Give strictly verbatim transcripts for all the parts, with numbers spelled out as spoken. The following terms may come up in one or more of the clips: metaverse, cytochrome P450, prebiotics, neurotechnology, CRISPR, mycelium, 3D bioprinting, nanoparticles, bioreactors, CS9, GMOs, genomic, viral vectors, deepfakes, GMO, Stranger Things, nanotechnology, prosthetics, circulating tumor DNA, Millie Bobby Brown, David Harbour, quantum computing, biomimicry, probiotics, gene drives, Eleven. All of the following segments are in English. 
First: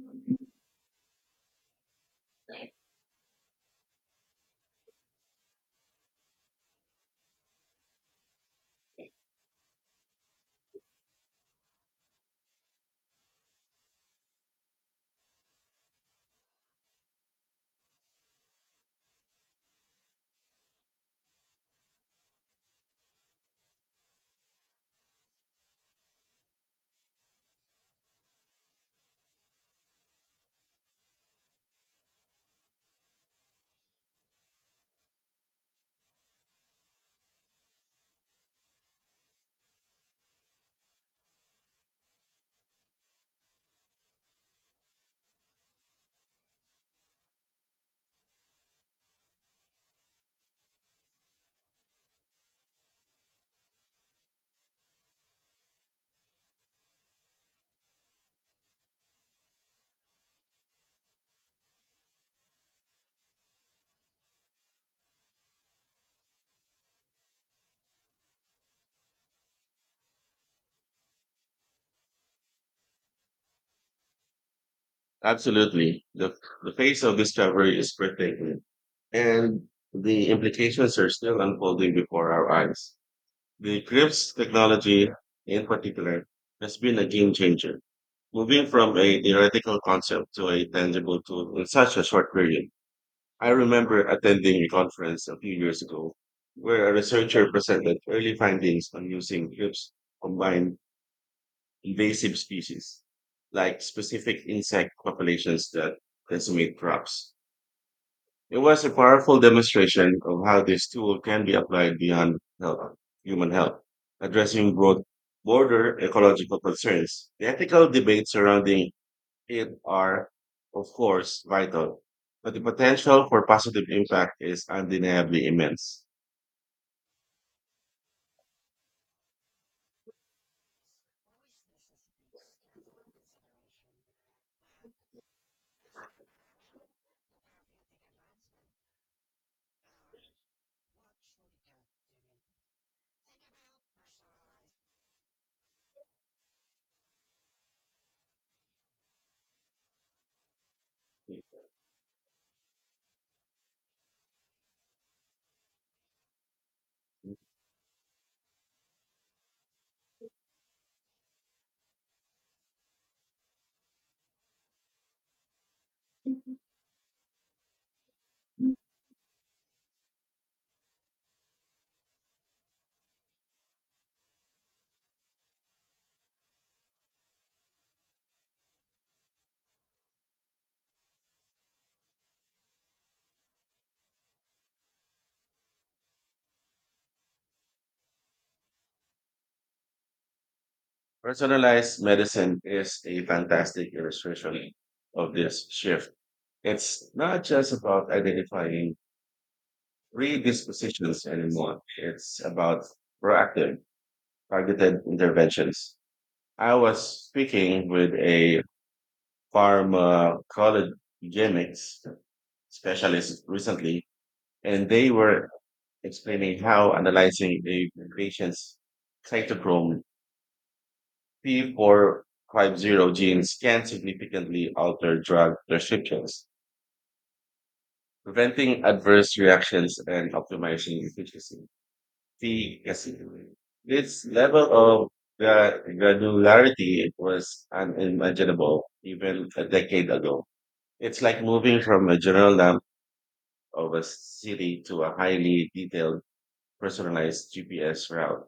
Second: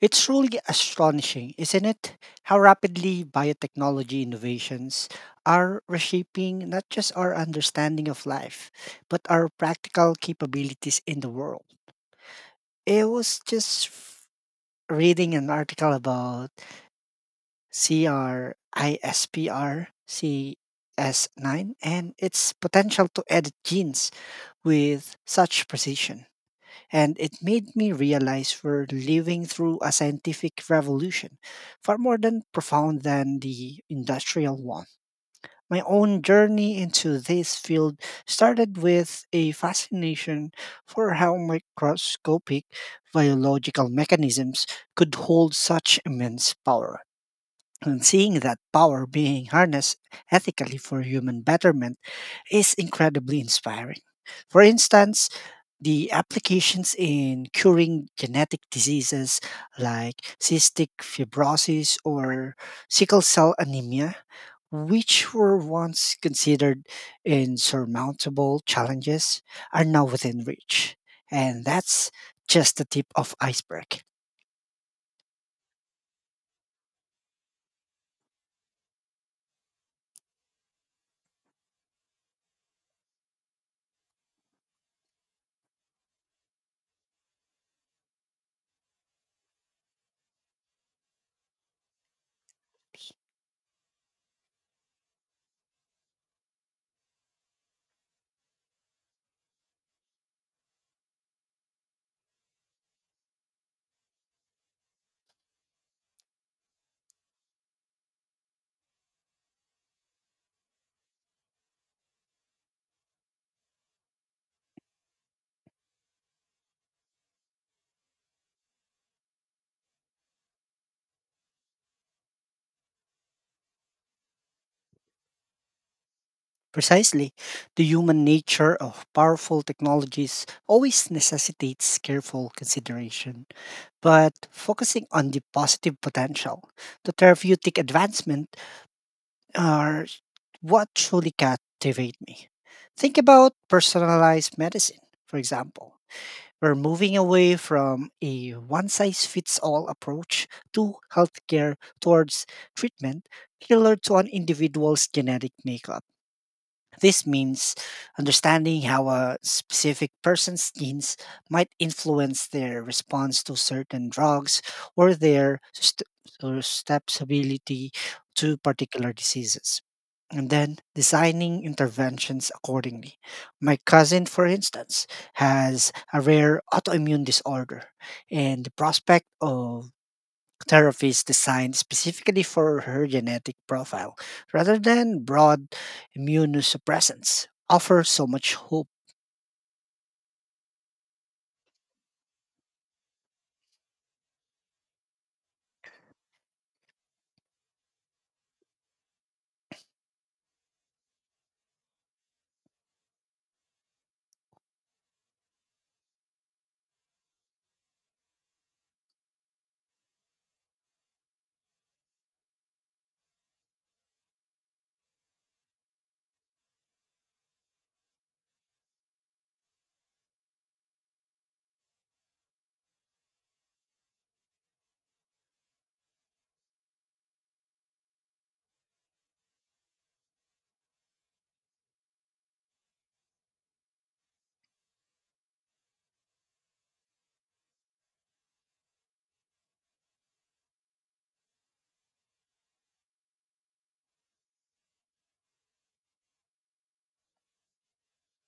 It's truly astonishing, isn't it? How rapidly biotechnology innovations are reshaping not just our understanding of life, but our practical capabilities in the world. It was just f- reading an article about CRISPR, C S nine, and its potential to edit genes with such precision. And it made me realize we're living through a scientific revolution, far more than profound than the industrial one. My own journey into this field started with a fascination for how microscopic biological mechanisms could hold such immense power. And seeing that power being harnessed ethically for human betterment is incredibly inspiring. For instance, the applications in curing genetic diseases like cystic fibrosis or sickle cell anemia, which were once considered insurmountable challenges, are now within reach. And that's just the tip of iceberg. Absolutely. The, the pace of discovery is breathtaking, and the implications are still unfolding before our eyes. The C R I P S technology, in particular, has been a game changer, moving from a theoretical concept to a tangible tool in such a short period. I remember attending a conference a few years ago where a researcher presented early findings on using C R I P S combined invasive species, like specific insect populations that decimate crops. It was a powerful demonstration of how this tool can be applied beyond health, human health, addressing broad border ecological concerns. The ethical debates surrounding it are, of course, vital, but the potential for positive impact is undeniably immense. Precisely, the human nature of powerful technologies always necessitates careful consideration. But focusing on the positive potential, the therapeutic advancement are what truly captivate me. Think about personalized medicine, for example. We're moving away from a one size fits all approach to healthcare towards treatment tailored to an individual's genetic makeup. This means understanding how a specific person's genes might influence their response to certain drugs or their susceptibility to particular diseases, and then designing interventions accordingly. My cousin, for instance, has a rare autoimmune disorder, and the prospect of therapies designed specifically for her genetic profile rather than broad immunosuppressants offers so much hope. Personalized medicine is a fantastic illustration of this shift. It's not just about identifying predispositions anymore. It's about proactive, targeted interventions. I was speaking with a pharmacologenics specialist recently, and they were explaining how analyzing a patient's cytochrome P four fifty genes can significantly alter drug prescriptions, preventing adverse reactions and optimizing efficiency. The yes, this level of gra- granularity it was unimaginable even a decade ago. It's like moving from a general map of a city to a highly detailed, personalized G P S route,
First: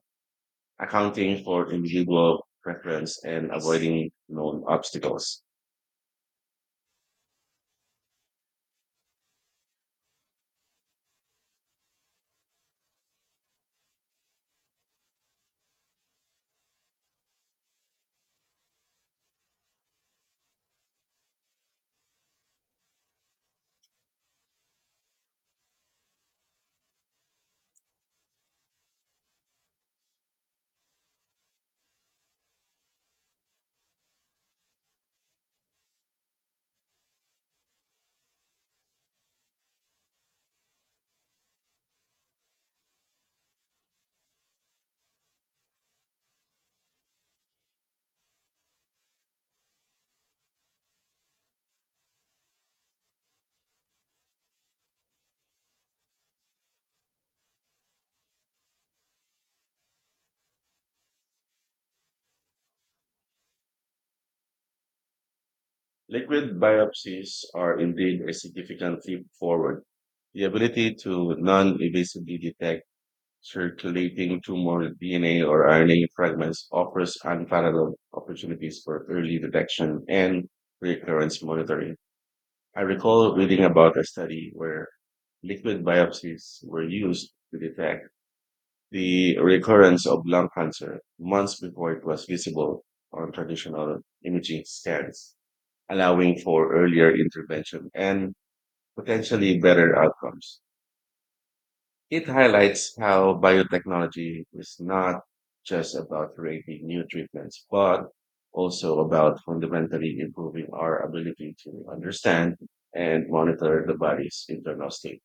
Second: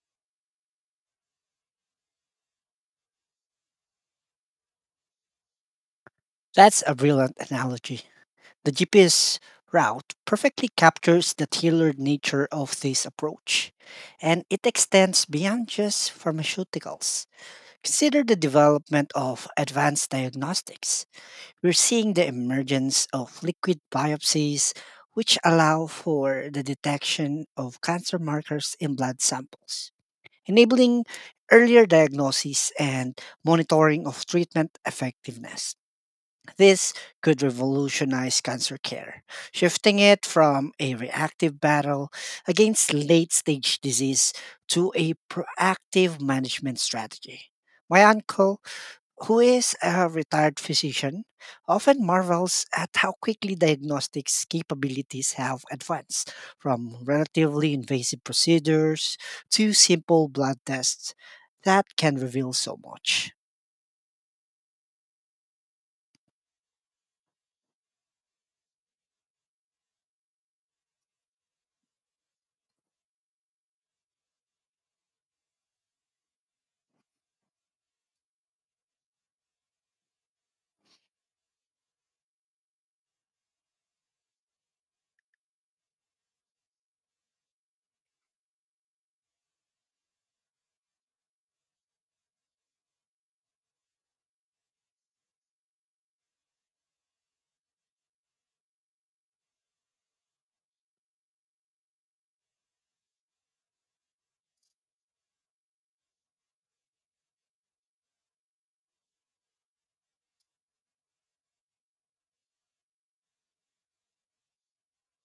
accounting for individual preference and avoiding known obstacles. That's a brilliant analogy. The G P S route perfectly captures the tailored nature of this approach, and it extends beyond just pharmaceuticals. Consider the development of advanced diagnostics. We're seeing the emergence of liquid biopsies, which allow for the detection of cancer markers in blood samples, enabling earlier diagnosis and monitoring of treatment effectiveness. This could revolutionize cancer care, shifting it from a reactive battle against late stage disease to a proactive management strategy. My uncle, who is a retired physician, often marvels at how quickly diagnostics capabilities have advanced from relatively invasive procedures to simple blood tests that can reveal so much. Liquid biopsies are indeed a significant leap forward. The ability to non-invasively detect circulating tumor D N A or R N A fragments offers unparalleled opportunities for early detection and recurrence monitoring. I recall reading about a study where liquid biopsies were used to detect the recurrence of lung cancer months before it was visible on traditional imaging scans, allowing for earlier intervention and potentially better outcomes. It highlights how biotechnology is not just about creating new treatments, but also about fundamentally improving our ability to understand and monitor the body's internal state.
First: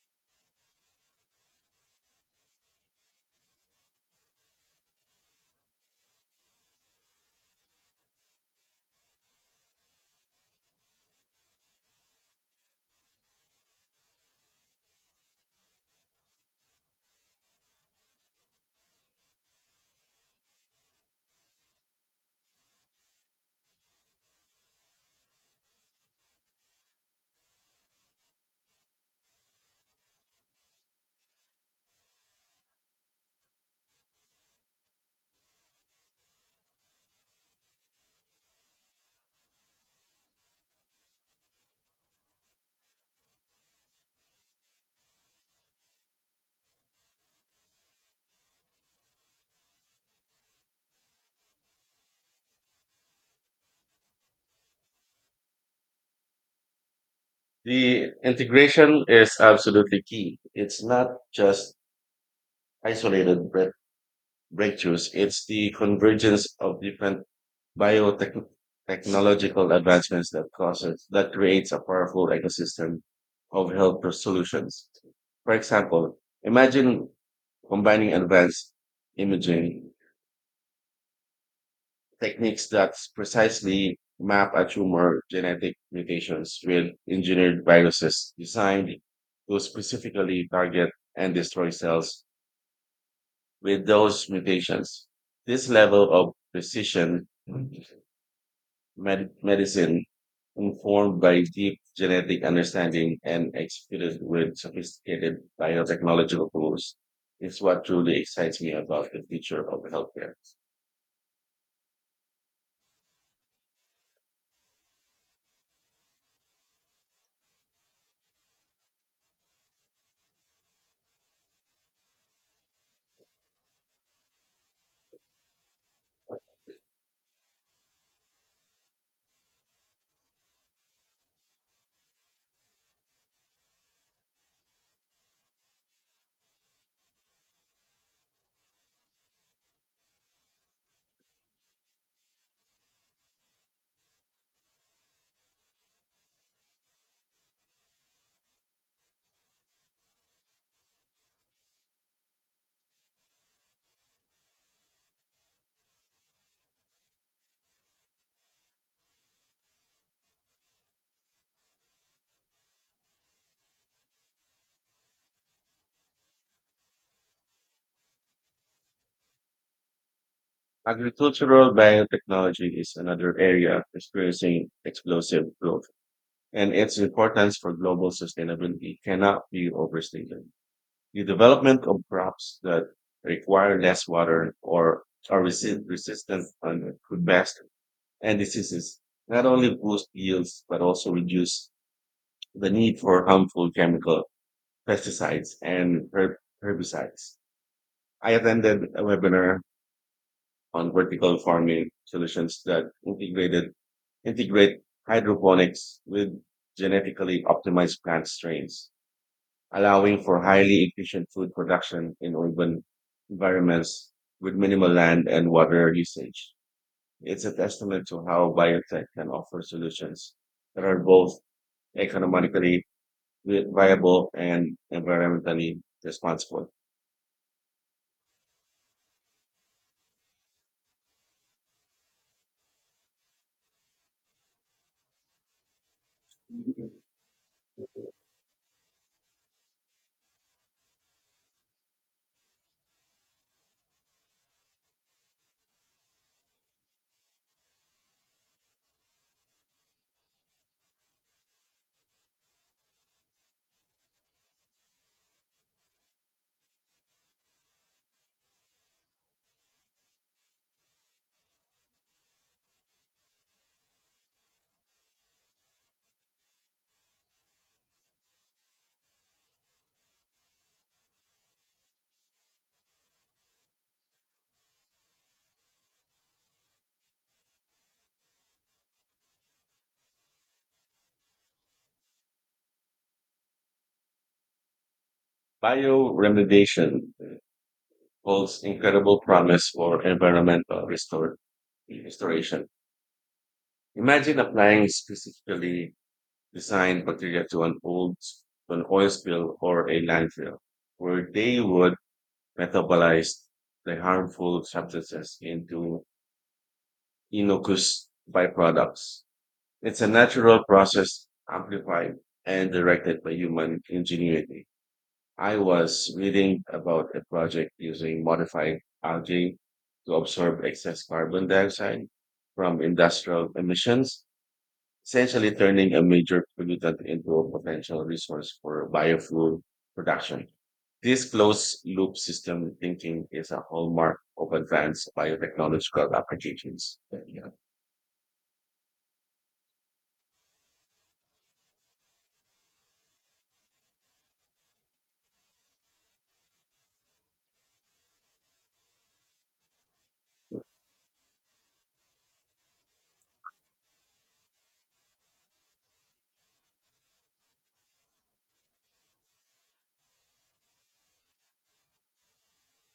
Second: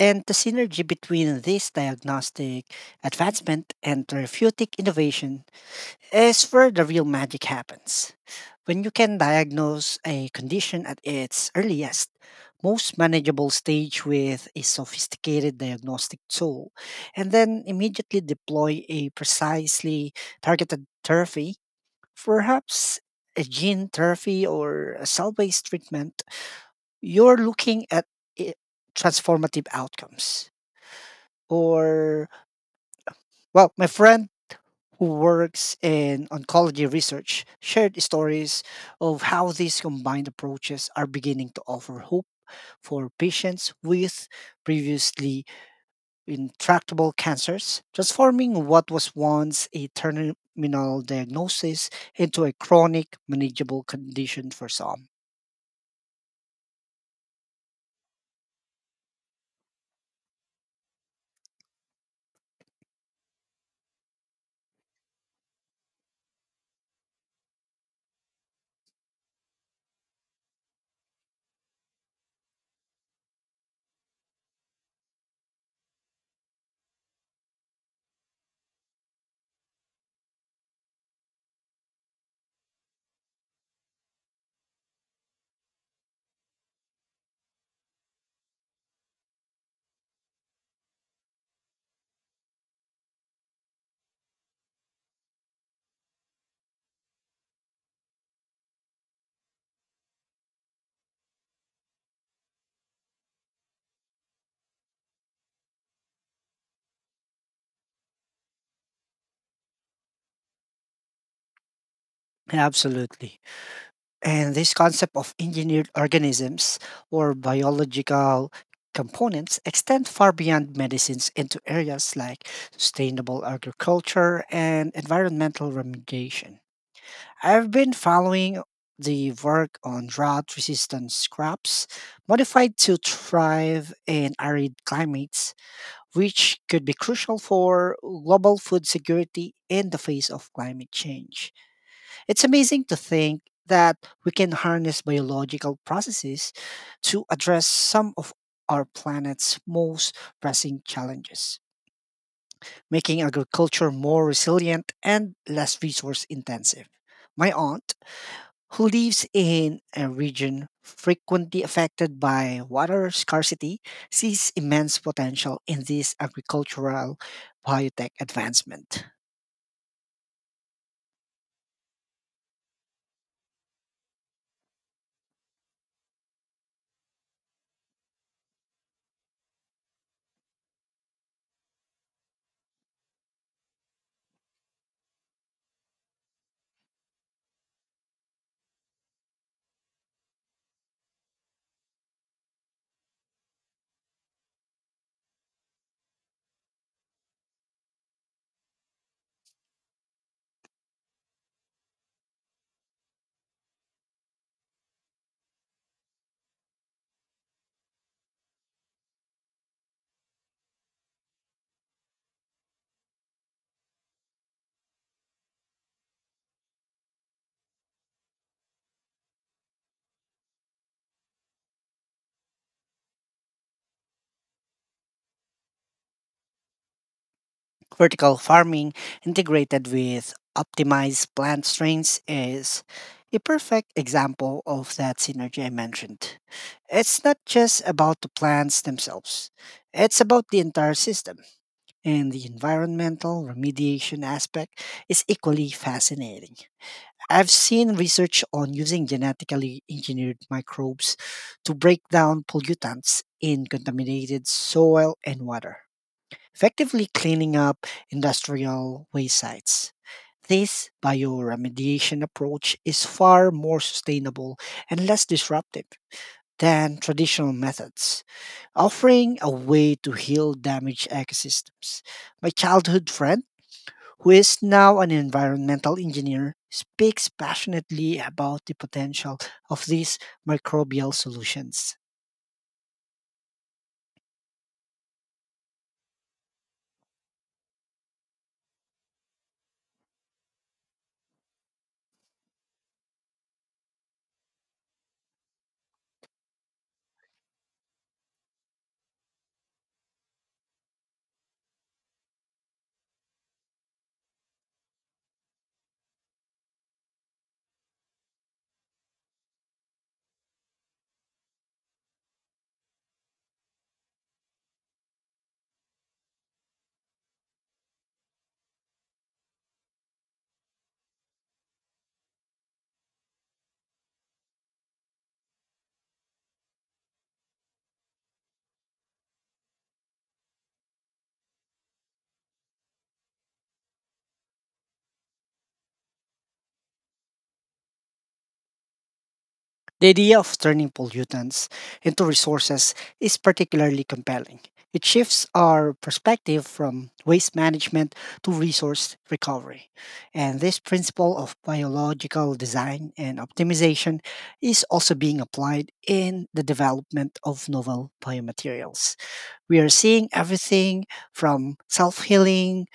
And the synergy between this diagnostic advancement and therapeutic innovation is where the real magic happens. When you can diagnose a condition at its earliest, most manageable stage with a sophisticated diagnostic tool, and then immediately deploy a precisely targeted therapy, perhaps a gene therapy or a cell based treatment, you're looking at i- transformative outcomes. Or well my friend who works in oncology research shared stories of how these combined approaches are beginning to offer hope for patients with previously intractable cancers, transforming what was once a terminal diagnosis into a chronic manageable condition for some. The integration is absolutely key. It's not just isolated break- breakthroughs, it's the convergence of different biotechnological advancements that causes that creates a powerful ecosystem of health solutions. For example, imagine combining advanced imaging techniques that precisely map a tumor genetic mutations with engineered viruses designed to specifically target and destroy cells with those mutations. This level of precision med- medicine informed by deep genetic understanding and executed with sophisticated biotechnological tools is what truly excites me about the future of healthcare. Absolutely. And this concept of engineered organisms or biological components extend far beyond medicines into areas like sustainable agriculture and environmental remediation. I've been following the work on drought resistant crops modified to thrive in arid climates, which could be crucial for global food security in the face of climate change. It's amazing to think that we can harness biological processes to address some of our planet's most pressing challenges, making agriculture more resilient and less resource intensive. My aunt, who lives in a region frequently affected by water scarcity, sees immense potential in this agricultural biotech advancement. Agricultural biotechnology is another area experiencing explosive growth, and its importance for global sustainability cannot be overstated. The development of crops that require less water or are resi- resistant on could best and diseases. Not only boost yields, but also reduce the need for harmful chemical pesticides and herb- herbicides. I attended a webinar on vertical farming solutions that integrated integrate hydroponics with genetically optimized plant strains, allowing for highly efficient food production in urban environments with minimal land and water usage. It's a testament to how biotech can offer solutions that are both economically vi- viable and environmentally responsible. Vertical farming integrated with optimized plant strains is a perfect example of that synergy I mentioned. It's not just about the plants themselves, it's about the entire system. And the environmental remediation aspect is equally fascinating. I've seen research on using genetically engineered microbes to break down pollutants in contaminated soil and water, effectively cleaning up industrial waste sites. This bioremediation approach is far more sustainable and less disruptive than traditional methods, offering a way to heal damaged ecosystems. My childhood friend, who is now an environmental engineer, speaks passionately about the potential of these microbial solutions. Bioremediation holds incredible promise for environmental restor- restoration. Imagine applying specifically designed bacteria to an old to an oil spill or a landfill, where they would metabolize the harmful substances into Inokuse byproducts. It's a natural process amplified and directed by human ingenuity. I was reading about a project using modified algae to absorb excess carbon dioxide from industrial emissions, essentially turning a major pollutant into a potential resource for biofuel production. This closed loop system thinking is a hallmark of advanced biotechnological applications. The idea of turning pollutants into resources is particularly compelling. It shifts our perspective from waste management to resource recovery. And this principle of biological design and optimization is also being applied in the development of novel biomaterials. We are seeing everything from self healing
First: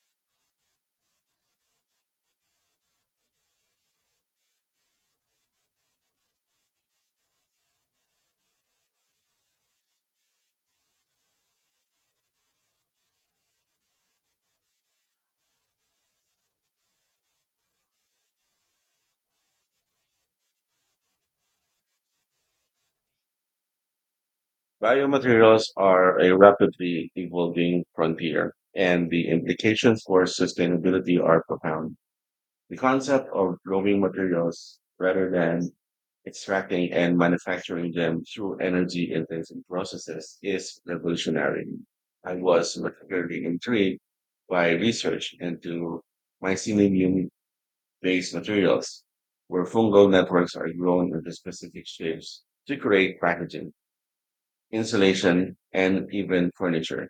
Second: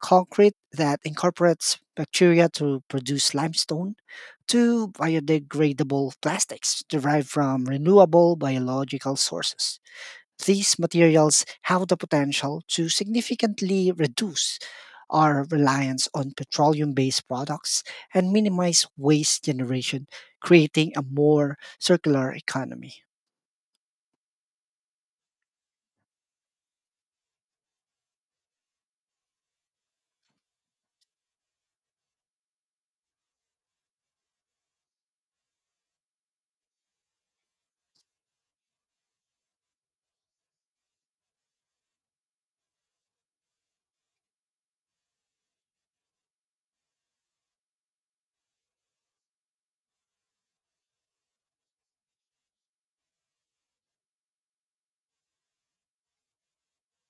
concrete that incorporates bacteria to produce limestone to biodegradable plastics derived from renewable biological sources. These materials have the potential to significantly reduce our reliance on petroleum based products and minimize waste generation, creating a more circular economy. Biomaterials are a rapidly evolving frontier, and the implications for sustainability are profound. The concept of growing materials rather than extracting and manufacturing them through energy intensive processes is revolutionary. I was particularly intrigued by research into mycelium based materials, where fungal networks are grown into specific shapes to create packaging insulation, and even furniture.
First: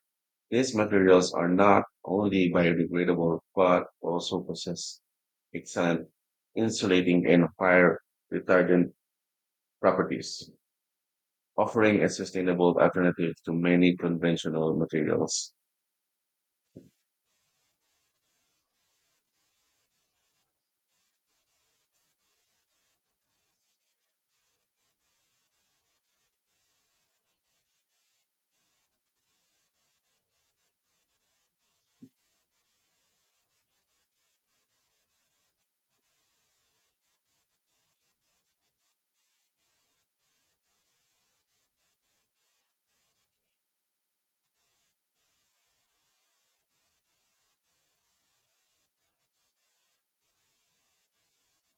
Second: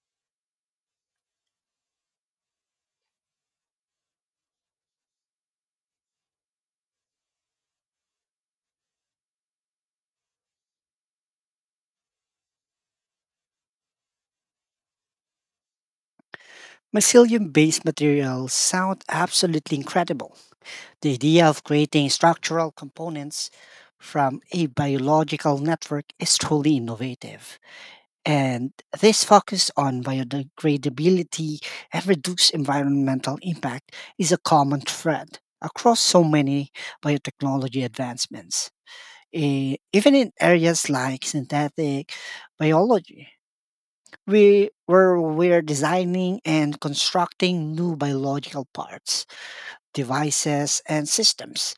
These materials are not only biodegradable but also possess excellent insulating and fire retardant properties, offering a sustainable alternative to many conventional materials. Mycelium-based materials sound absolutely incredible. The idea of creating structural components from a biological network is truly innovative. And this focus on biodegradability and reduced environmental impact is a common thread across so many biotechnology advancements, e- even in areas like synthetic biology. We were we're designing and constructing new biological parts, devices, and systems.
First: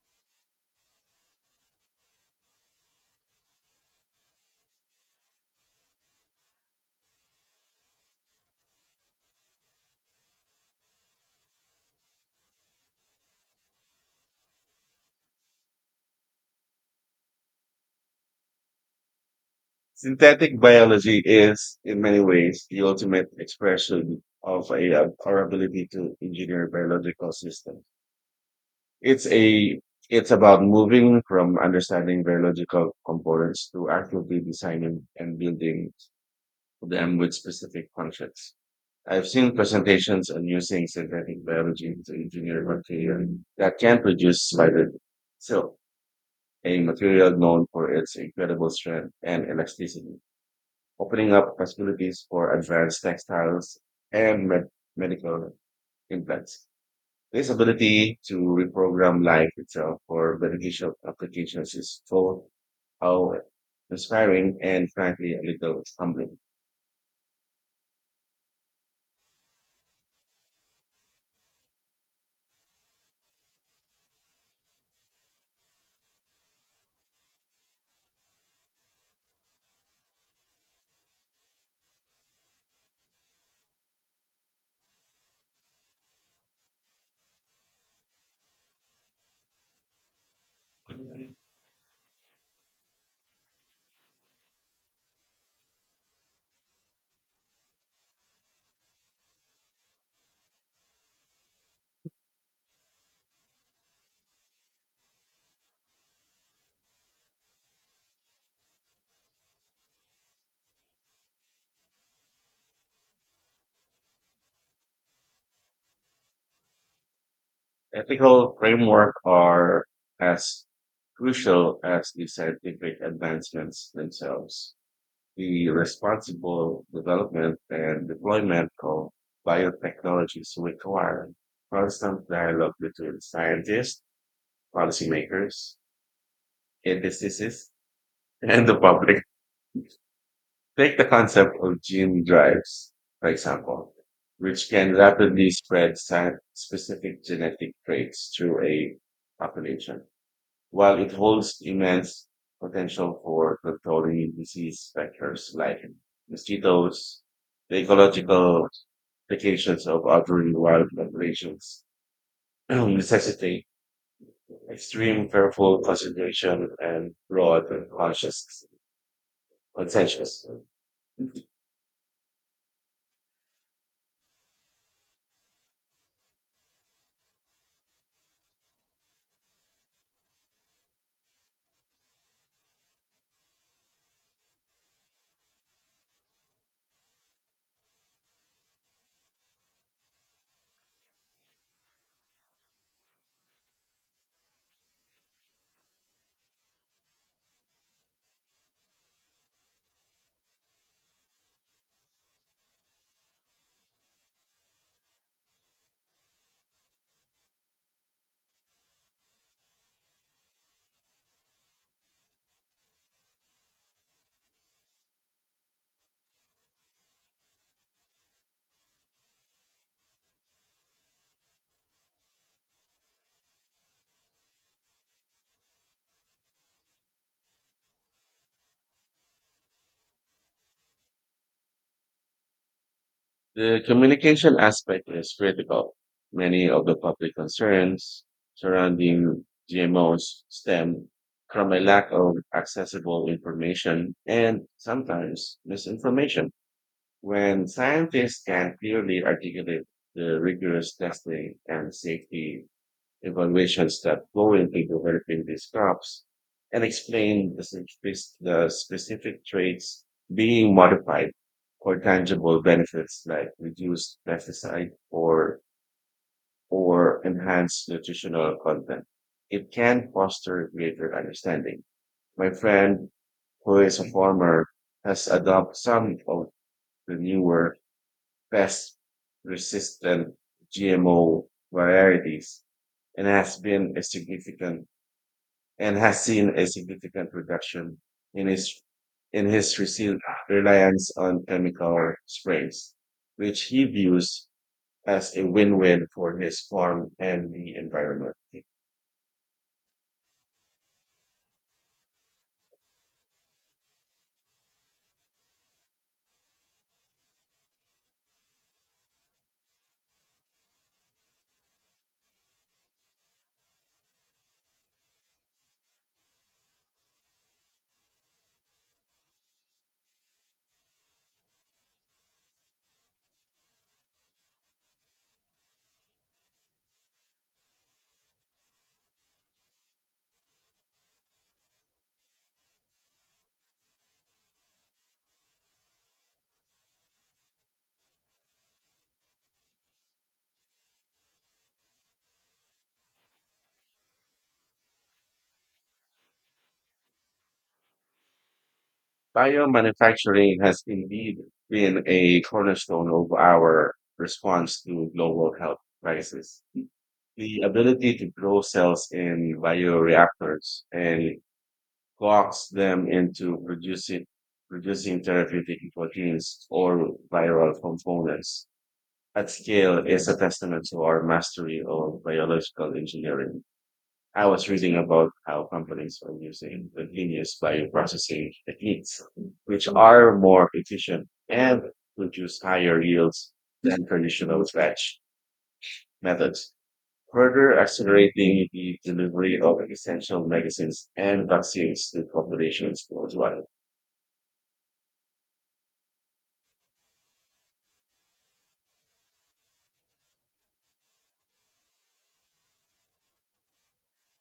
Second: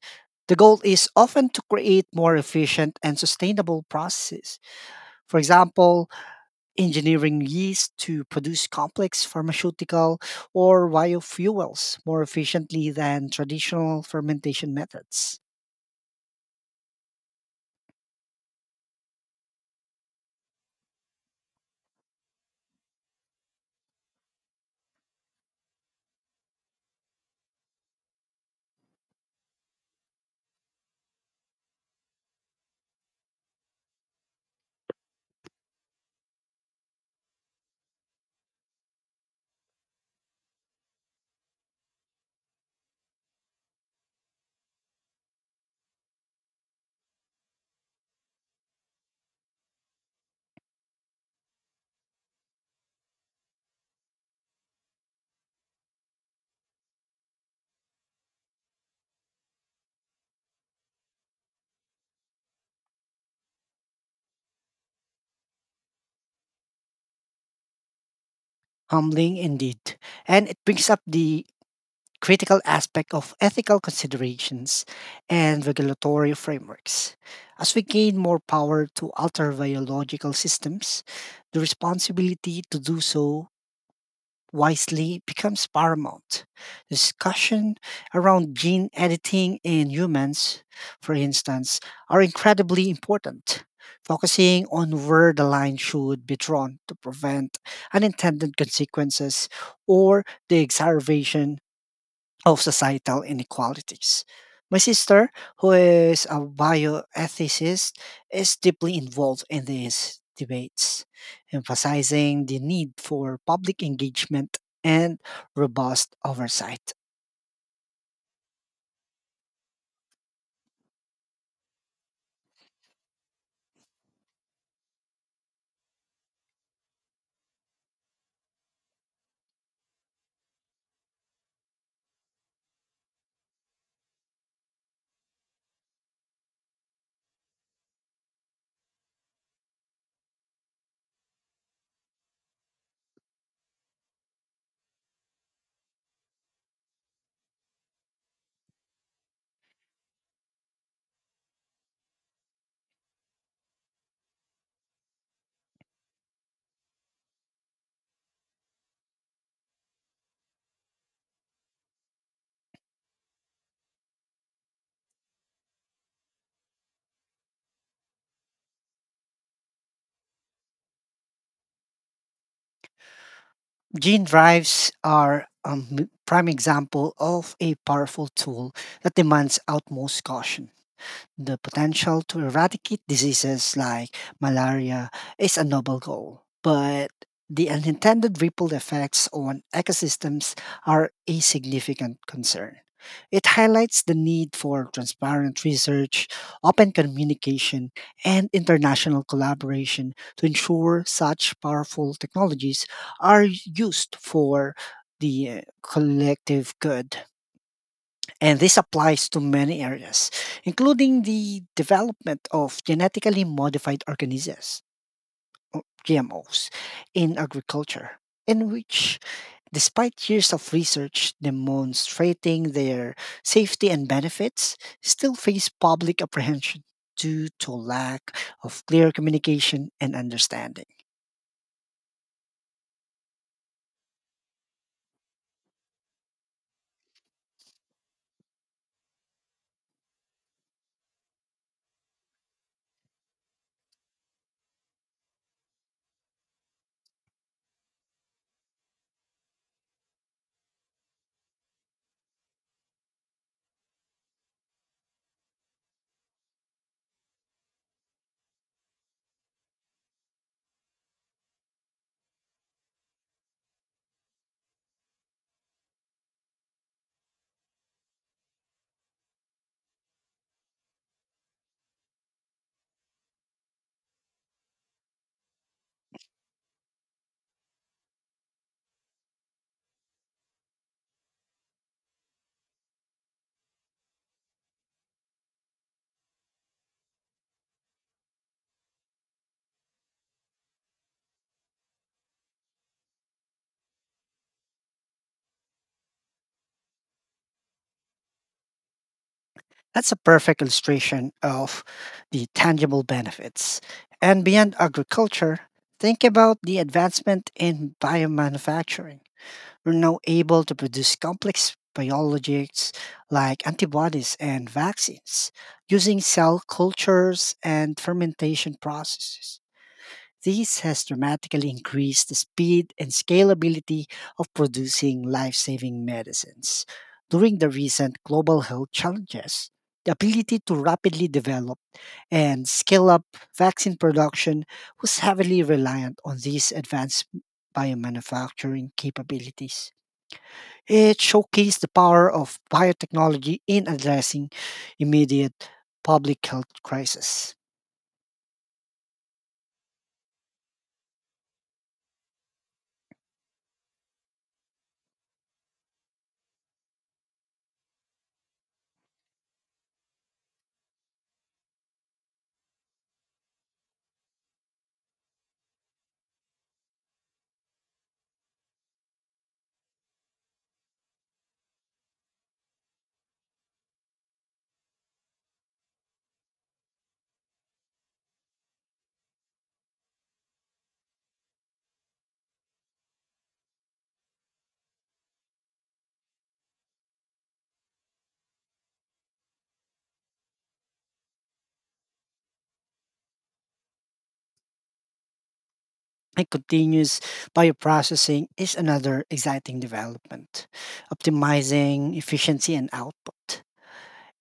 The goal is often to create more efficient and sustainable processes. For example, engineering yeast to produce complex pharmaceutical or biofuels more efficiently than traditional fermentation methods. Synthetic biology is, in many ways, the ultimate expression of a, uh, our ability to engineer biological systems. It's a it's about moving from understanding biological components to actively designing and building them with specific functions. I've seen presentations on using synthetic biology to engineer material that can produce spider silk, a material known for its incredible strength and elasticity, opening up possibilities for advanced textiles and med- medical implants. This ability to reprogram life itself for beneficial applications is so how inspiring and frankly a little humbling. Humbling indeed. And it brings up the critical aspect of ethical considerations and regulatory frameworks. As we gain more power to alter biological systems, the responsibility to do so wisely becomes paramount. Discussion around gene editing in humans, for instance, are incredibly important, focusing on where the line should be drawn to prevent unintended consequences or the exacerbation of societal inequalities. My sister, who is a bioethicist, is deeply involved in these debates, emphasizing the need for public engagement and robust oversight. Ethical framework are as crucial as the scientific advancements themselves. The responsible development and deployment of biotechnologies require constant dialogue between scientists, policymakers, industries, and the public. Take the concept of gene drives, for example, which can rapidly spread sa- specific genetic traits through a population, while it holds immense potential for controlling disease vectors like mosquitoes, the ecological implications of altering wild populations necessitate extreme careful consideration and broad and conscious consensus. Gene drives are a m- prime example of a powerful tool that demands utmost caution. The potential to eradicate diseases like malaria is a noble goal, but the unintended ripple effects on ecosystems are a significant concern. It highlights the need for transparent research, open communication, and international collaboration to ensure such powerful technologies are used for the uh, collective good. And this applies to many areas, including the development of genetically modified organisms, G M Os, in agriculture, in which, despite years of research demonstrating their safety and benefits, still face public apprehension due to lack of clear communication and understanding. The communication aspect is critical. Many of the public concerns surrounding G M Os stem from a lack of accessible information and sometimes misinformation. When scientists can clearly articulate the rigorous testing and safety evaluations that go into developing these crops and explain the, spec- the specific traits being modified for tangible benefits like reduced pesticide or or enhanced nutritional content. It can foster greater understanding. My friend, who is a farmer, has adopted some of the newer pest resistant G M O varieties and has been a significant and has seen a significant reduction in his in his resi- reliance on chemical sprays, which he views as a win-win for his farm and the environment. That's a perfect illustration of the tangible benefits. And beyond agriculture, think about the advancement in biomanufacturing. We're now able to produce complex biologics like antibodies and vaccines using cell cultures and fermentation processes. This has dramatically increased the speed and scalability of producing life saving medicines. During the recent global health challenges, the ability to rapidly develop and scale up vaccine production was heavily reliant on these advanced biomanufacturing capabilities. It showcased the power of biotechnology in addressing immediate public health crisis. Biomanufacturing has indeed been a cornerstone of our response to global health crisis. The ability to grow cells in bioreactors and coax them into producing producing therapeutic proteins or viral components at scale is a testament to our mastery of biological engineering. I was reading about how companies are using continuous bioprocessing techniques, which are more efficient and produce higher yields than traditional batch methods, further accelerating the delivery of essential medicines and vaccines to populations worldwide. And continuous bioprocessing is another exciting development, optimizing efficiency and output.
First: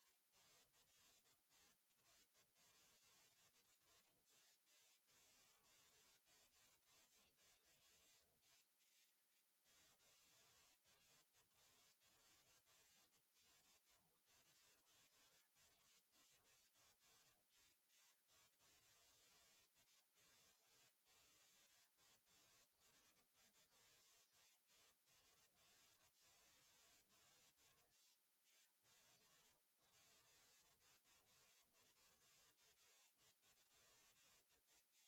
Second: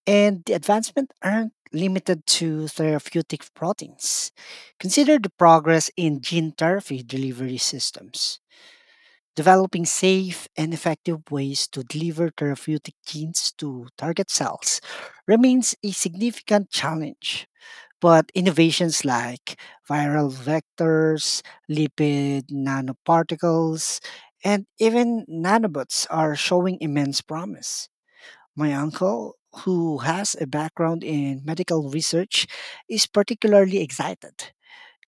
And the advancement aren't limited to therapeutic proteins. Consider the progress in gene therapy delivery systems. Developing safe and effective ways to deliver therapeutic genes to target cells remains a significant challenge. But innovations like viral vectors, lipid nanoparticles, and even nanobots are showing immense promise. My uncle, who has a background in medical research, is particularly excited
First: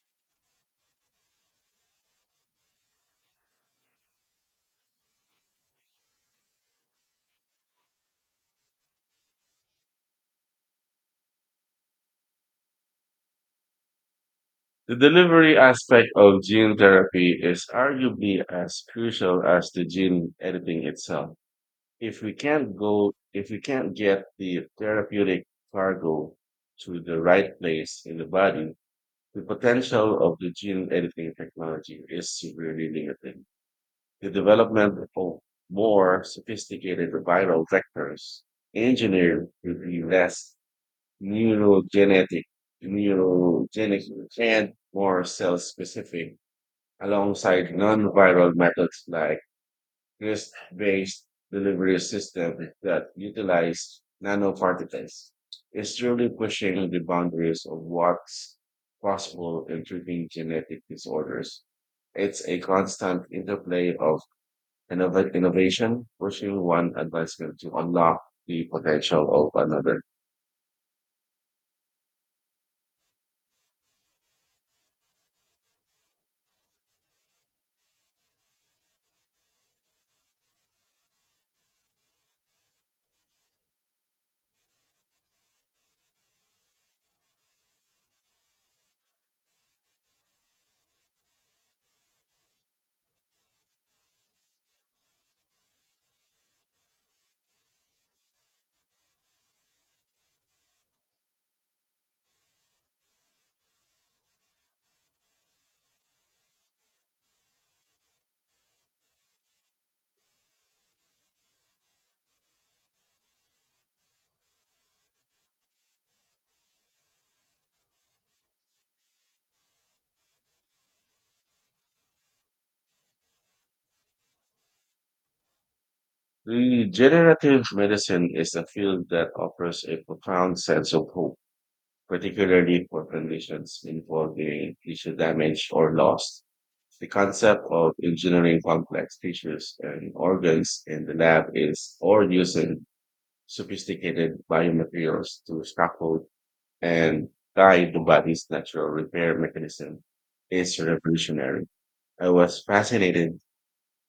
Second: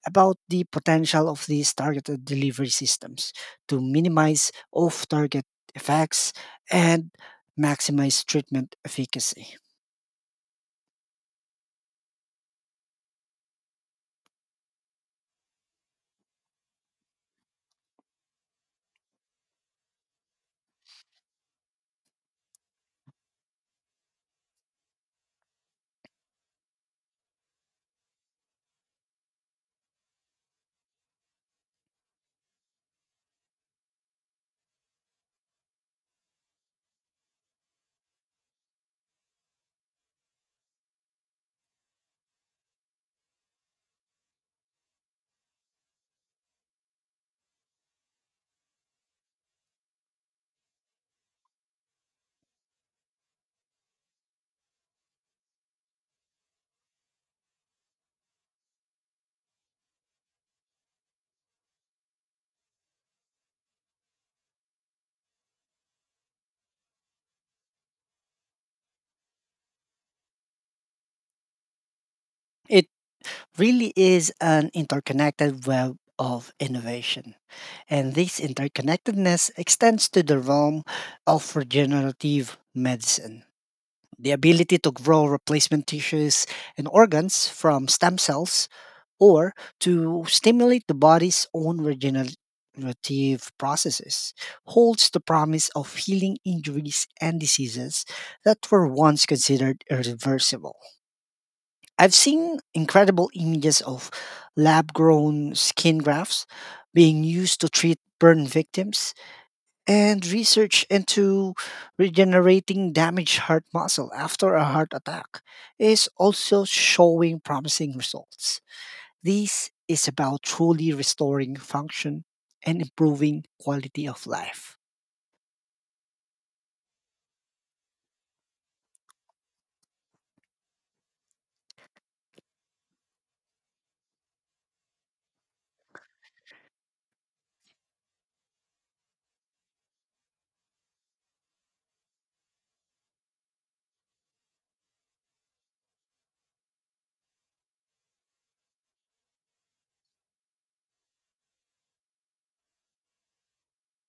about the potential of these targeted delivery systems to minimize off target effects and maximize treatment efficacy. The delivery aspect of gene therapy is arguably as crucial as the gene editing itself. If we can't go, if we can't get the therapeutic cargo to the right place in the body, the potential of the gene editing technology is severely limited. The development of more sophisticated viral vectors engineered to be less neurogenetic, neurogenic and more cell specific, alongside non-viral methods like risk-based delivery systems that utilize nanoparticles. It's truly pushing the boundaries of what's possible in treating genetic disorders. It's a constant interplay of innova- innovation, pushing one advancement to unlock the potential of another. It really is an interconnected web of innovation. And this interconnectedness extends to the realm of regenerative medicine. The ability to grow replacement tissues and organs from stem cells, or to stimulate the body's own regenerative processes, holds the promise of healing injuries and diseases that were once considered irreversible. I've seen incredible images of lab grown skin grafts being used to treat burn victims, and research into regenerating damaged heart muscle after a heart attack is also showing promising results. This is about truly restoring function and improving quality of life. Regenerative medicine is a field that offers a profound sense of hope, particularly for conditions involving tissue damage or loss. The concept of engineering complex tissues and organs in the lab is, or using sophisticated biomaterials to scaffold and guide the body's natural repair mechanism is revolutionary. I was fascinated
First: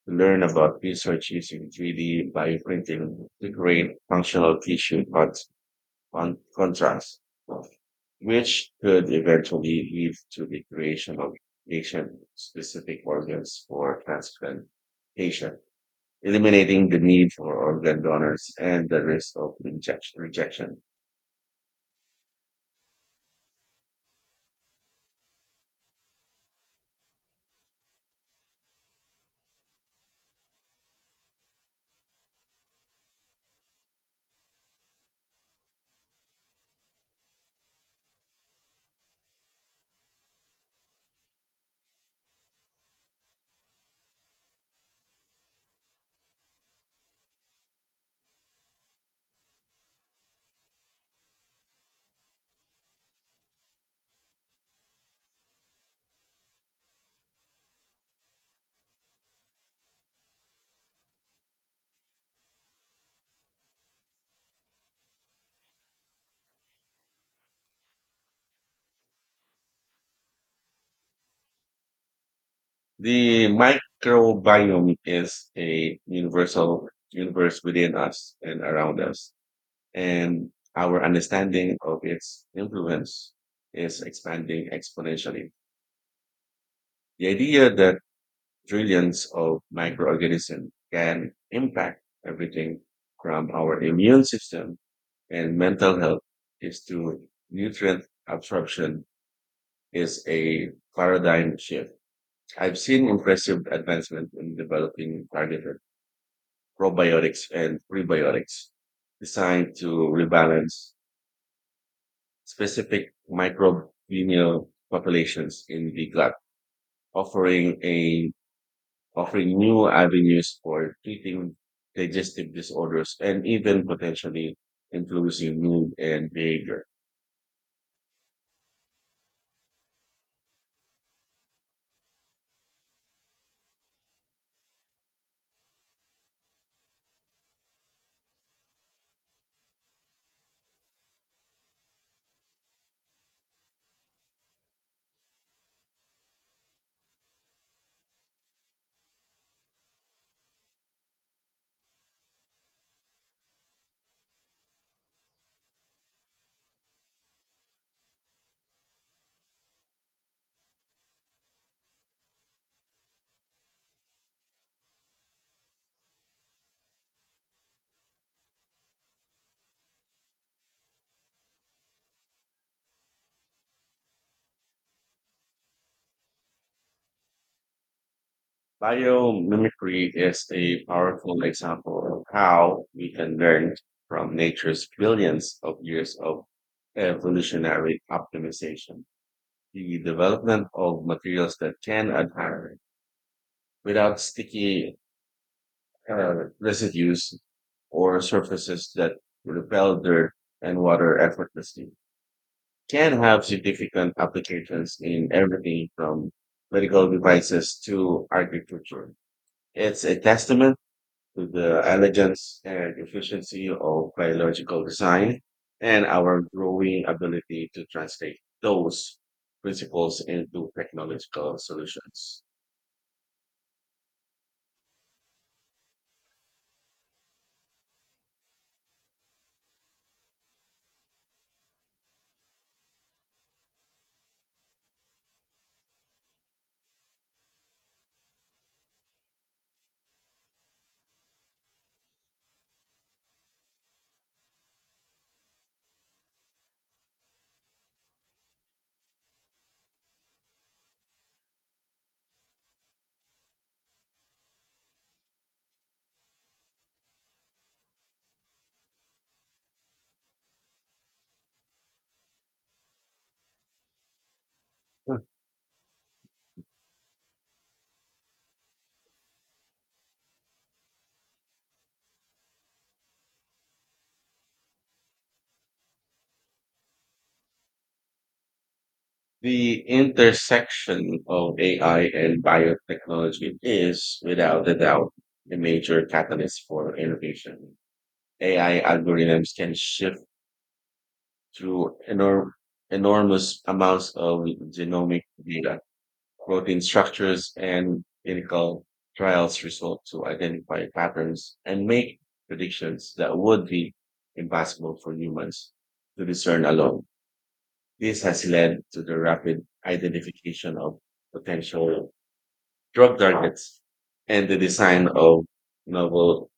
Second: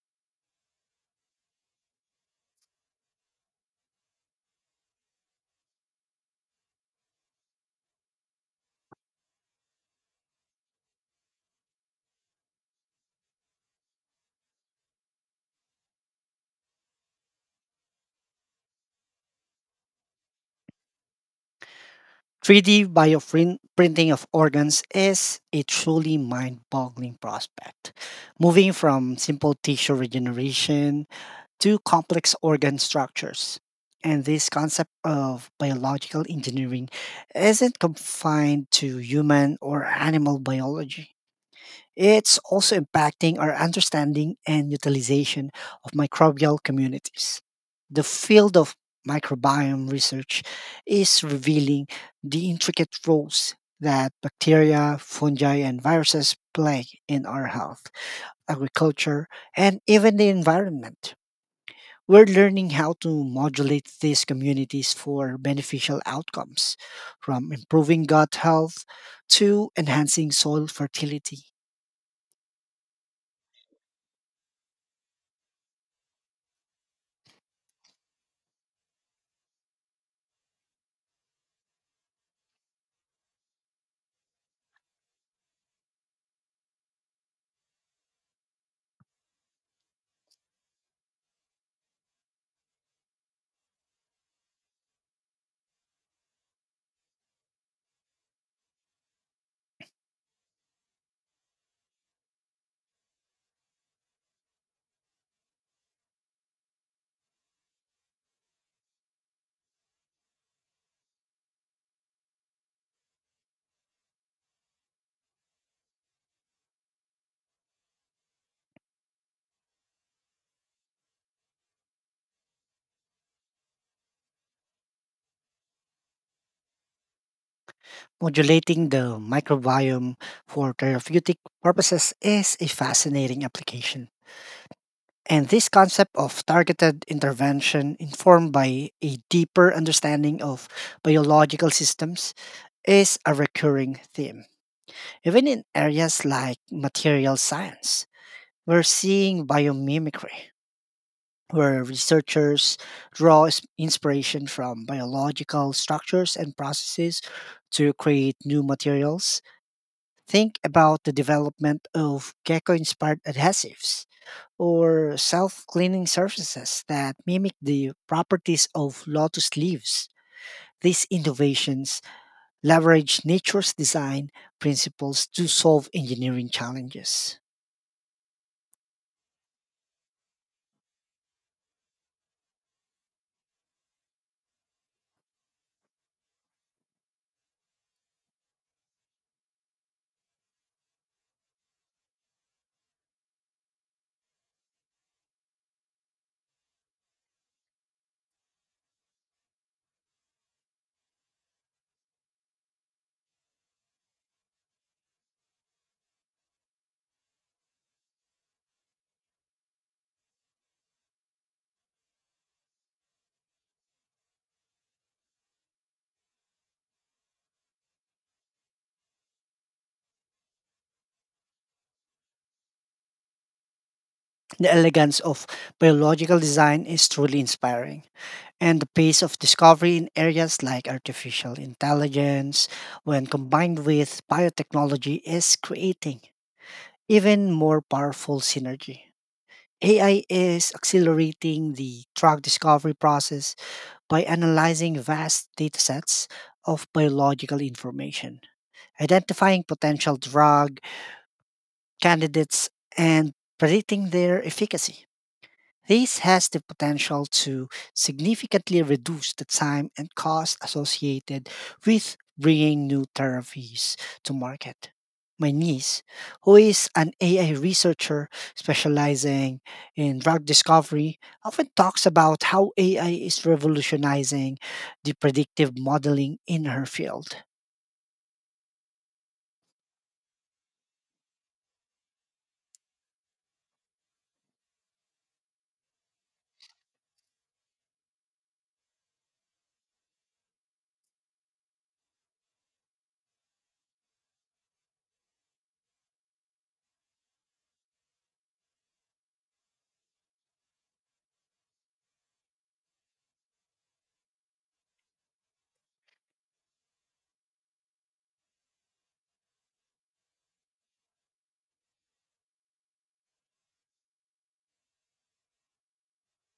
to learn about research using three D bioprinting to create functional tissue con- con- contrast, which could eventually lead to the creation of patient-specific organs for transplantation, eliminating the need for organ donors and the risk of rejection. rejection. three D bioprinting of organs is a truly mind boggling prospect. Moving from simple tissue regeneration to complex organ structures. And this concept of biological engineering isn't confined to human or animal biology. It's also impacting our understanding and utilization of microbial communities. The field of microbiome research is revealing the intricate roles that bacteria, fungi, and viruses play in our health, agriculture, and even the environment. We're learning how to modulate these communities for beneficial outcomes, from improving gut health to enhancing soil fertility. The microbiome is a universal universe within us and around us, and our understanding of its influence is expanding exponentially. The idea that trillions of microorganisms can impact everything from our immune system and mental health is to nutrient absorption is a paradigm shift. I've seen impressive advancement in developing targeted probiotics and prebiotics designed to rebalance specific microbial populations in the gut, offering a offering new avenues for treating digestive disorders and even potentially influencing mood and behavior. Modulating the microbiome for therapeutic purposes is a fascinating application. And this concept of targeted intervention, informed by a deeper understanding of biological systems, is a recurring theme. Even in areas like material science, we're seeing biomimicry, where researchers draw is- inspiration from biological structures and processes to create new materials. Think about the development of gecko inspired adhesives or self cleaning surfaces that mimic the properties of lotus leaves. These innovations leverage nature's design principles to solve engineering challenges. Biomimicry is a powerful example of how we can learn from nature's billions of years of evolutionary optimization. The development of materials that can adhere without sticky uh, residues or surfaces that repel dirt and water effortlessly can have significant applications in everything from medical devices to agriculture. It's a testament to the elegance and efficiency of biological design and our growing ability to translate those principles into technological solutions. The elegance of biological design is truly inspiring, and the pace of discovery in areas like artificial intelligence, when combined with biotechnology, is creating even more powerful synergy. A I is accelerating the drug discovery process by analyzing vast datasets of biological information, identifying potential drug candidates, and predicting their efficacy. This has the potential to significantly reduce the time and cost associated with bringing new therapies to market. My niece, who is an A I researcher specializing in drug discovery, often talks about how A I is revolutionizing the predictive modeling in her field. The intersection of A I and biotechnology is, without a doubt, a major catalyst for innovation. A I algorithms can shift through enor- enormous amounts of genomic data, protein structures, and clinical trials results to identify patterns and make predictions that would be impossible for humans to discern alone. This has led to the rapid identification of potential drug targets and the design of novel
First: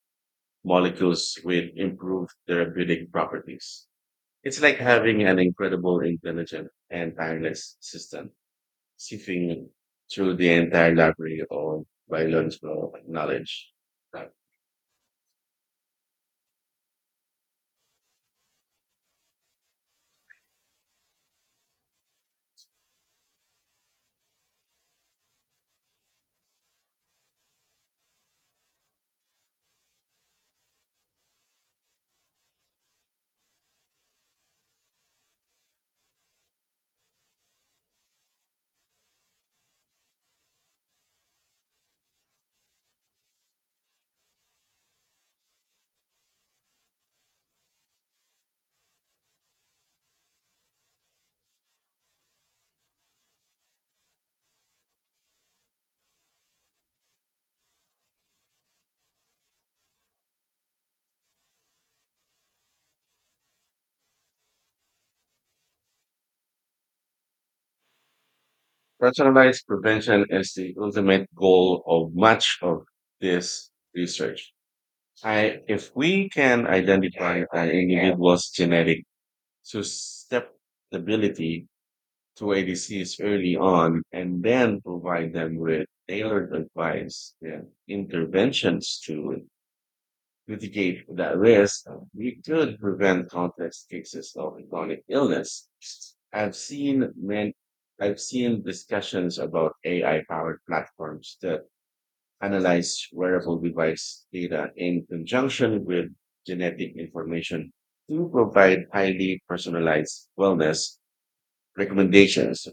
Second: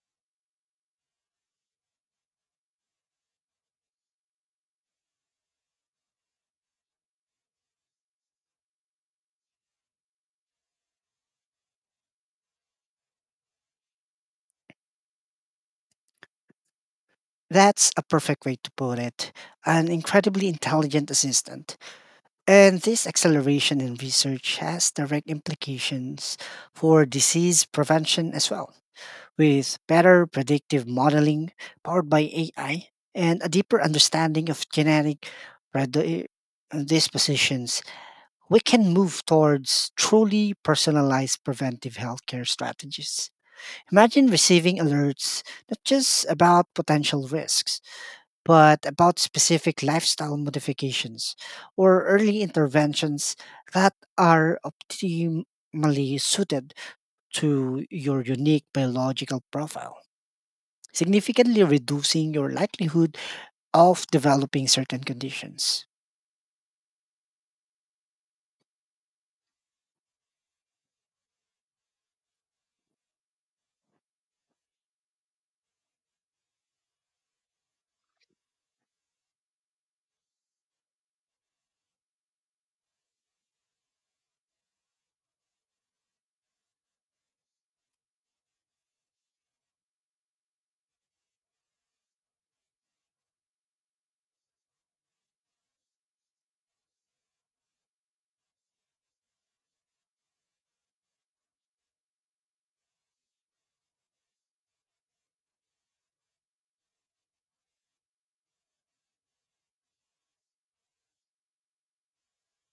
molecules with improved therapeutic properties. It's like having an incredible, intelligent, and tireless system sifting through the entire library of biological knowledge. That's a perfect way to put it. An incredibly intelligent assistant. And this acceleration in research has direct implications for disease prevention as well. With better predictive modeling powered by A I and a deeper understanding of genetic predi- uh, dispositions, we can move towards truly personalized preventive healthcare strategies. Imagine receiving alerts not just about potential risks, but about specific lifestyle modifications or early interventions that are optimally suited to your unique biological profile, significantly reducing your likelihood of developing certain conditions. Personalized prevention is the ultimate goal of much of this research. I, if we can identify an individual's genetic susceptibility to a disease early on and then provide them with tailored advice and interventions to mitigate that risk, we could prevent complex cases of chronic illness. I've seen men, I've seen discussions about A I powered platforms that analyze wearable device data in conjunction with genetic information to provide highly personalized wellness recommendations.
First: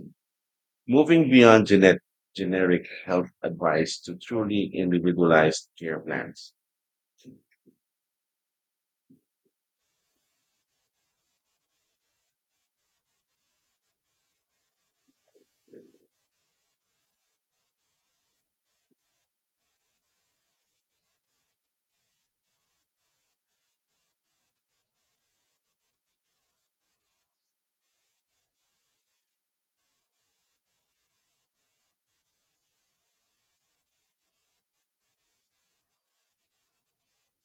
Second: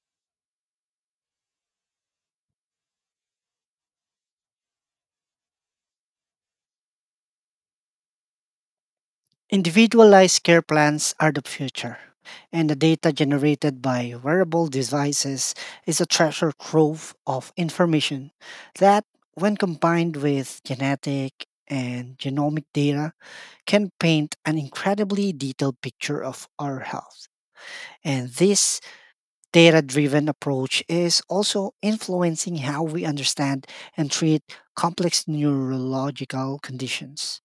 Moving beyond genet- generic health advice to truly individualized care plans. Individualized care plans are the future, and the data generated by wearable devices is a treasure trove of information that, when combined with genetic and genomic data, can paint an incredibly detailed picture of our health. And this data driven approach is also influencing how we understand and treat complex neurological conditions.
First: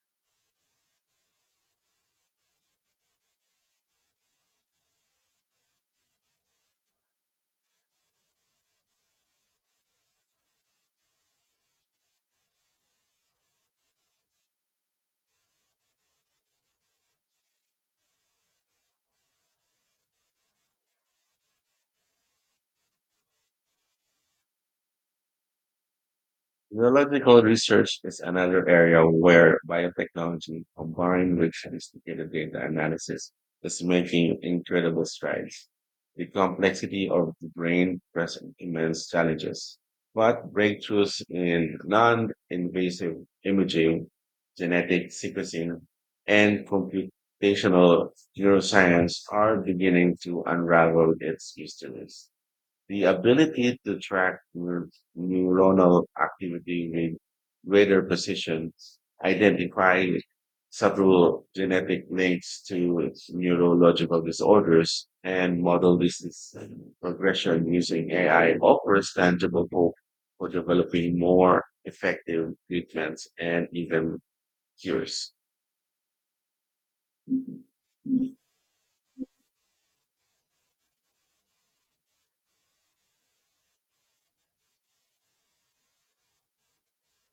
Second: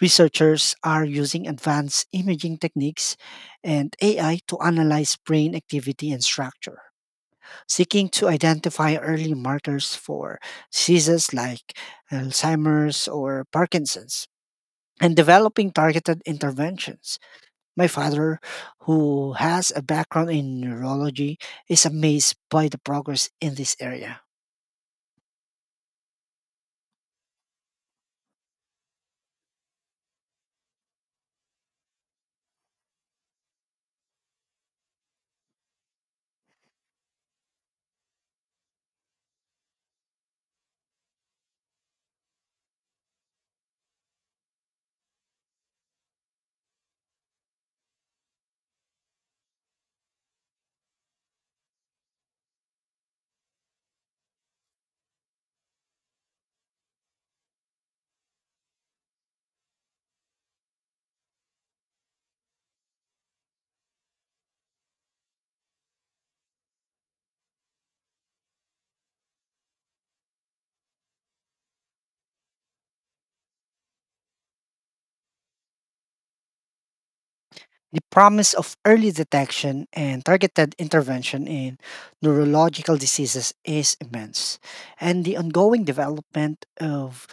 Researchers are using advanced imaging techniques and A I to analyze brain activity and structure, seeking to identify early markers for diseases like Alzheimer's or Parkinson's and developing targeted interventions. My father, who has a background in neurology, is amazed by the progress in this area. Biological research is another area where biotechnology, combined with sophisticated data analysis, is making incredible strides. The complexity of the brain presents immense challenges, but breakthroughs in non-invasive imaging, genetic sequencing, and computational neuroscience are beginning to unravel its mysteries. The ability to track neur- neuronal activity with radar precision, identifying subtle genetic links to neurological disorders, and model disease progression using A I offers tangible hope for developing more effective treatments and even cures. The promise of early detection and targeted intervention in neurological diseases is immense, and the ongoing development of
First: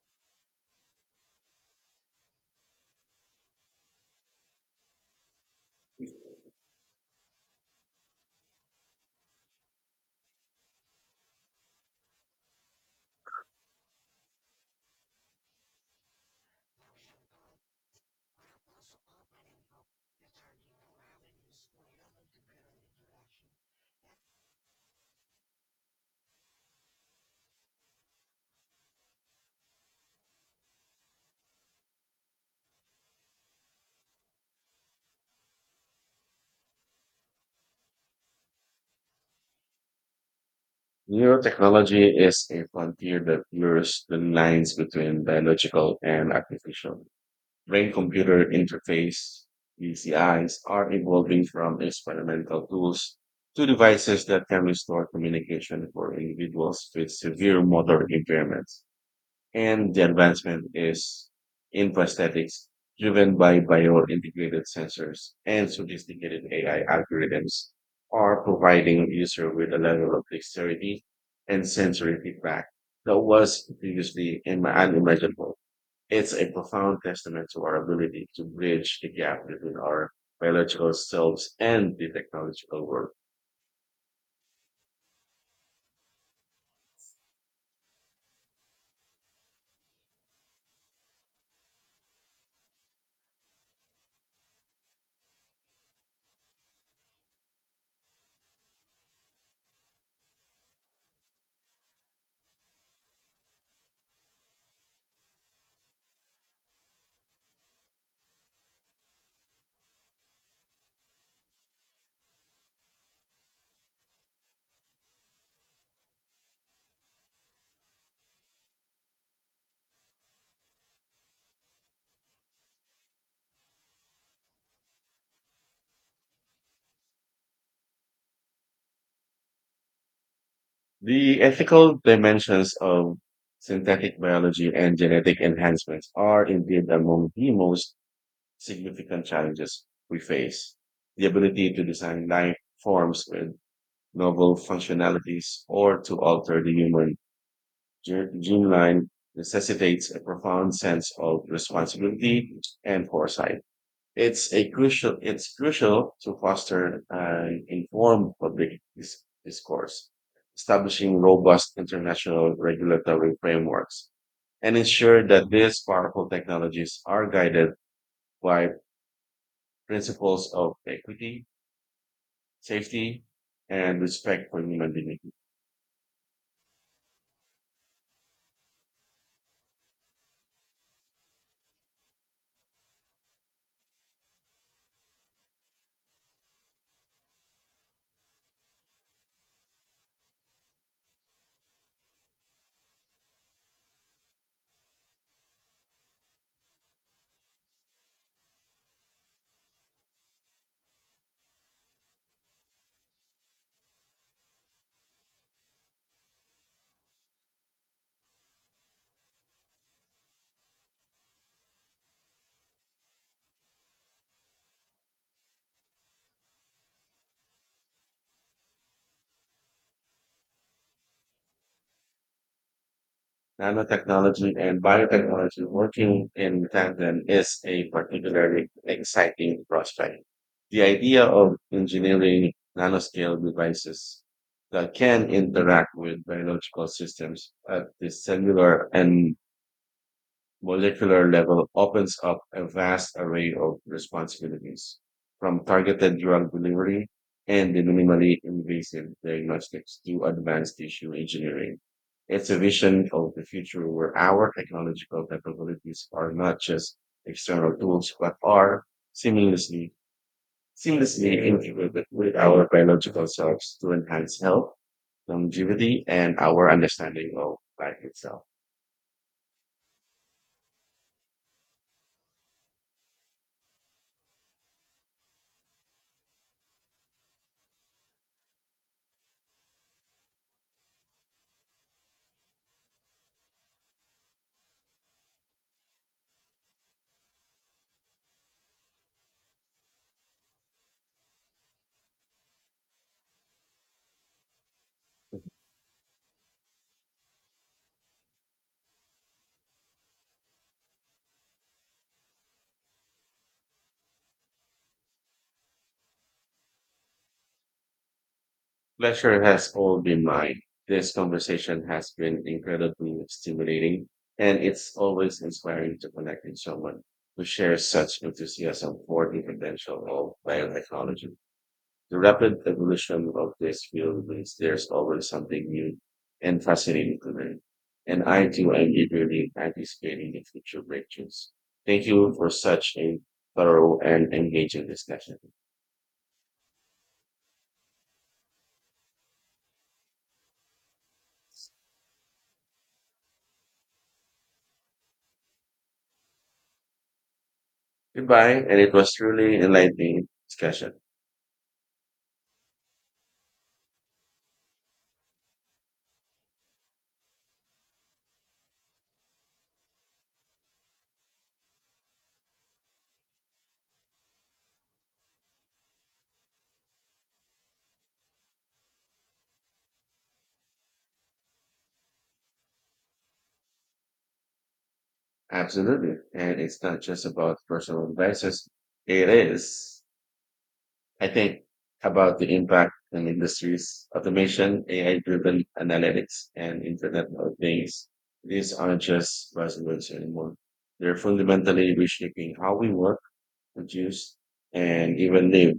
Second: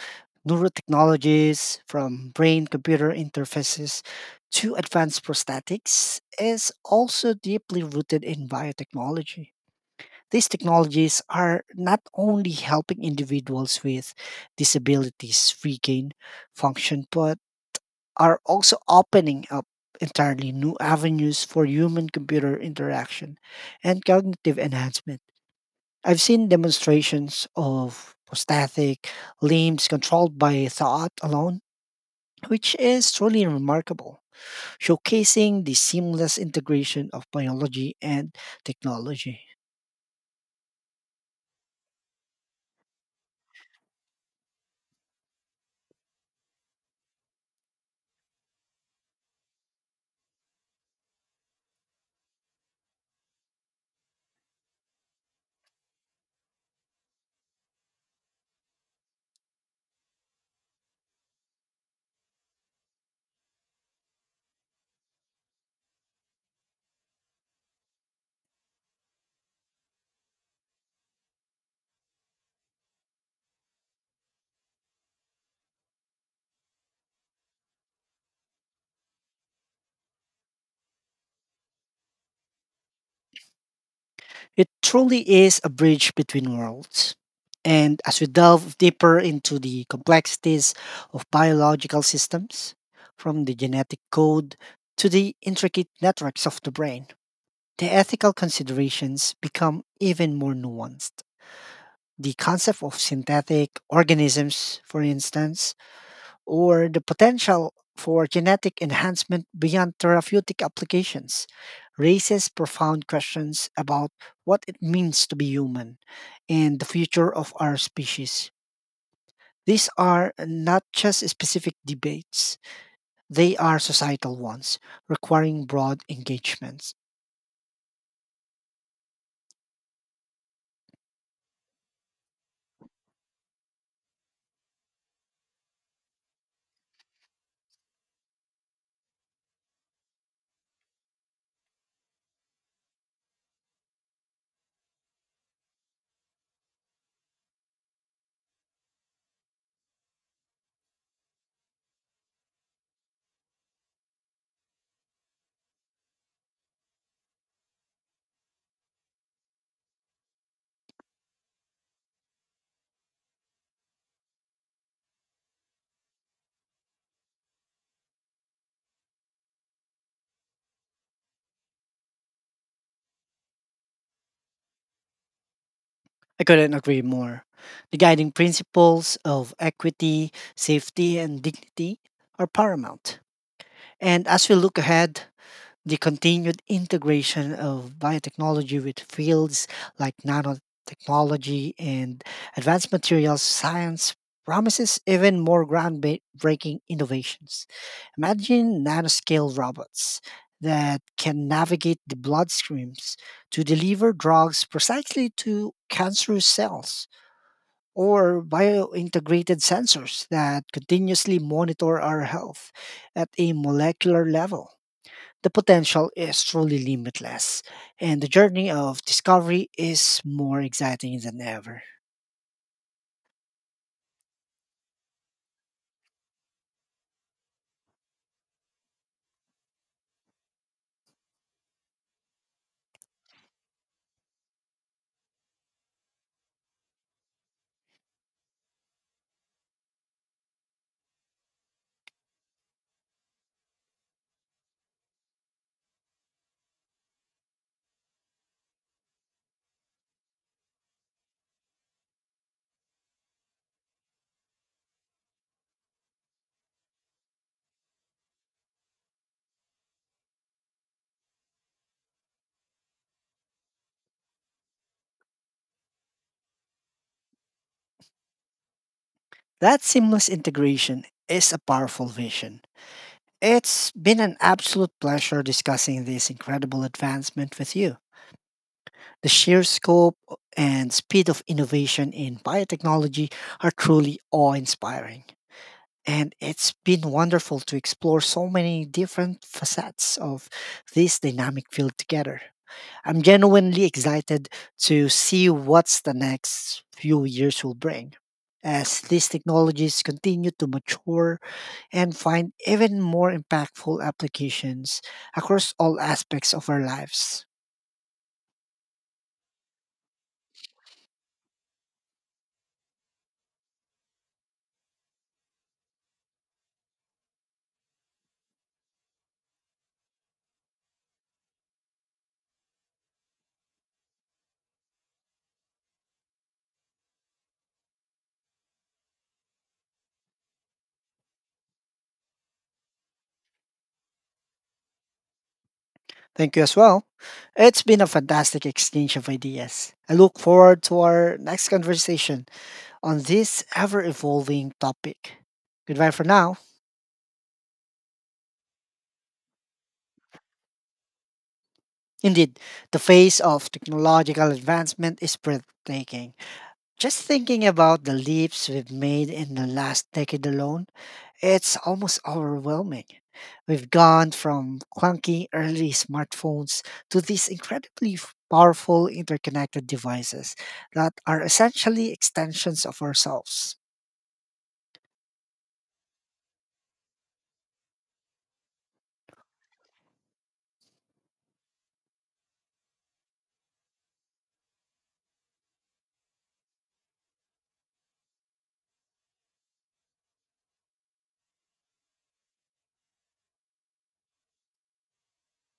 neurotechnologies from brain computer interfaces to advanced prosthetics is also deeply rooted in biotechnology. These technologies are not only helping individuals with disabilities regain function, but are also opening up entirely new avenues for human computer interaction and cognitive enhancement. I've seen demonstrations of prosthetic limbs controlled by thought alone, which is truly remarkable, showcasing the seamless integration of biology and technology. Neurotechnology is a frontier that blurs the lines between biological and artificial. Brain computer interface B C Is are evolving from experimental tools to devices that can restore communication for individuals with severe motor impairments. And the advancement is in prosthetics driven by bio-integrated sensors and sophisticated A I algorithms are providing user with a level of dexterity and sensory feedback that was previously im- unimaginable. It's a profound testament to our ability to bridge the gap between our biological selves and the technological world. It truly is a bridge between worlds. And as we delve deeper into the complexities of biological systems, from the genetic code to the intricate networks of the brain, the ethical considerations become even more nuanced. The concept of synthetic organisms, for instance, or the potential for genetic enhancement beyond therapeutic applications raises profound questions about what it means to be human and the future of our species. These are not just specific debates, they are societal ones, requiring broad engagements. The ethical dimensions of synthetic biology and genetic enhancements are indeed among the most significant challenges we face. The ability to design life forms with novel functionalities or to alter the human gen- gene line necessitates a profound sense of responsibility and foresight. It's a crucial. It's crucial to foster an informed public dis- discourse, establishing robust international regulatory frameworks, and ensure that these powerful technologies are guided by principles of equity, safety, and respect for human dignity. I couldn't agree more. The guiding principles of equity, safety, and dignity are paramount. And as we look ahead, the continued integration of biotechnology with fields like nanotechnology and advanced materials science promises even more groundbreaking innovations. Imagine nanoscale robots that can navigate the bloodstreams to deliver drugs precisely to cancerous cells, or biointegrated sensors that continuously monitor our health at a molecular level. The potential is truly limitless, and the journey of discovery is more exciting than ever. Nanotechnology and biotechnology working in tandem is a particularly exciting prospect. The idea of engineering nanoscale devices that can interact with biological systems at the cellular and molecular level opens up a vast array of responsibilities, from targeted drug delivery and the minimally invasive diagnostics to advanced tissue engineering. It's a vision of the future where our technological capabilities are not just external tools, but are seamlessly, seamlessly integrated with our biological selves to enhance health, longevity, and our understanding of life itself. That seamless integration is a powerful vision. It's been an absolute pleasure discussing this incredible advancement with you. The sheer scope and speed of innovation in biotechnology are truly awe inspiring. And it's been wonderful to explore so many different facets of this dynamic field together. I'm genuinely excited to see what's the next few years will bring, as these technologies continue to mature and find even more impactful applications across all aspects of our lives. Pleasure has all been mine. This conversation has been incredibly stimulating, and it's always inspiring to connect with someone who shares such enthusiasm for the potential of biotechnology. The rapid evolution of this field means there's always something new and fascinating to learn, and I too am eagerly anticipating the future breakthroughs. Thank you for such a thorough and engaging discussion. Thank you as well. It's been a fantastic exchange of ideas. I look forward to our next conversation on this ever evolving topic. Goodbye for now. Goodbye, and it was truly enlightening discussion. Indeed, the phase of technological advancement is breathtaking. Just thinking about the leaps we've made in the last decade alone, it's almost overwhelming. We've gone from clunky early smartphones to these incredibly f- powerful interconnected devices that are essentially extensions of ourselves. Absolutely. And it's not just about personal devices. It is, I think, about the impact in industries, automation, A I driven analytics, and Internet of Things. These aren't just buzzwords anymore. They're fundamentally reshaping how we work, produce, and even live.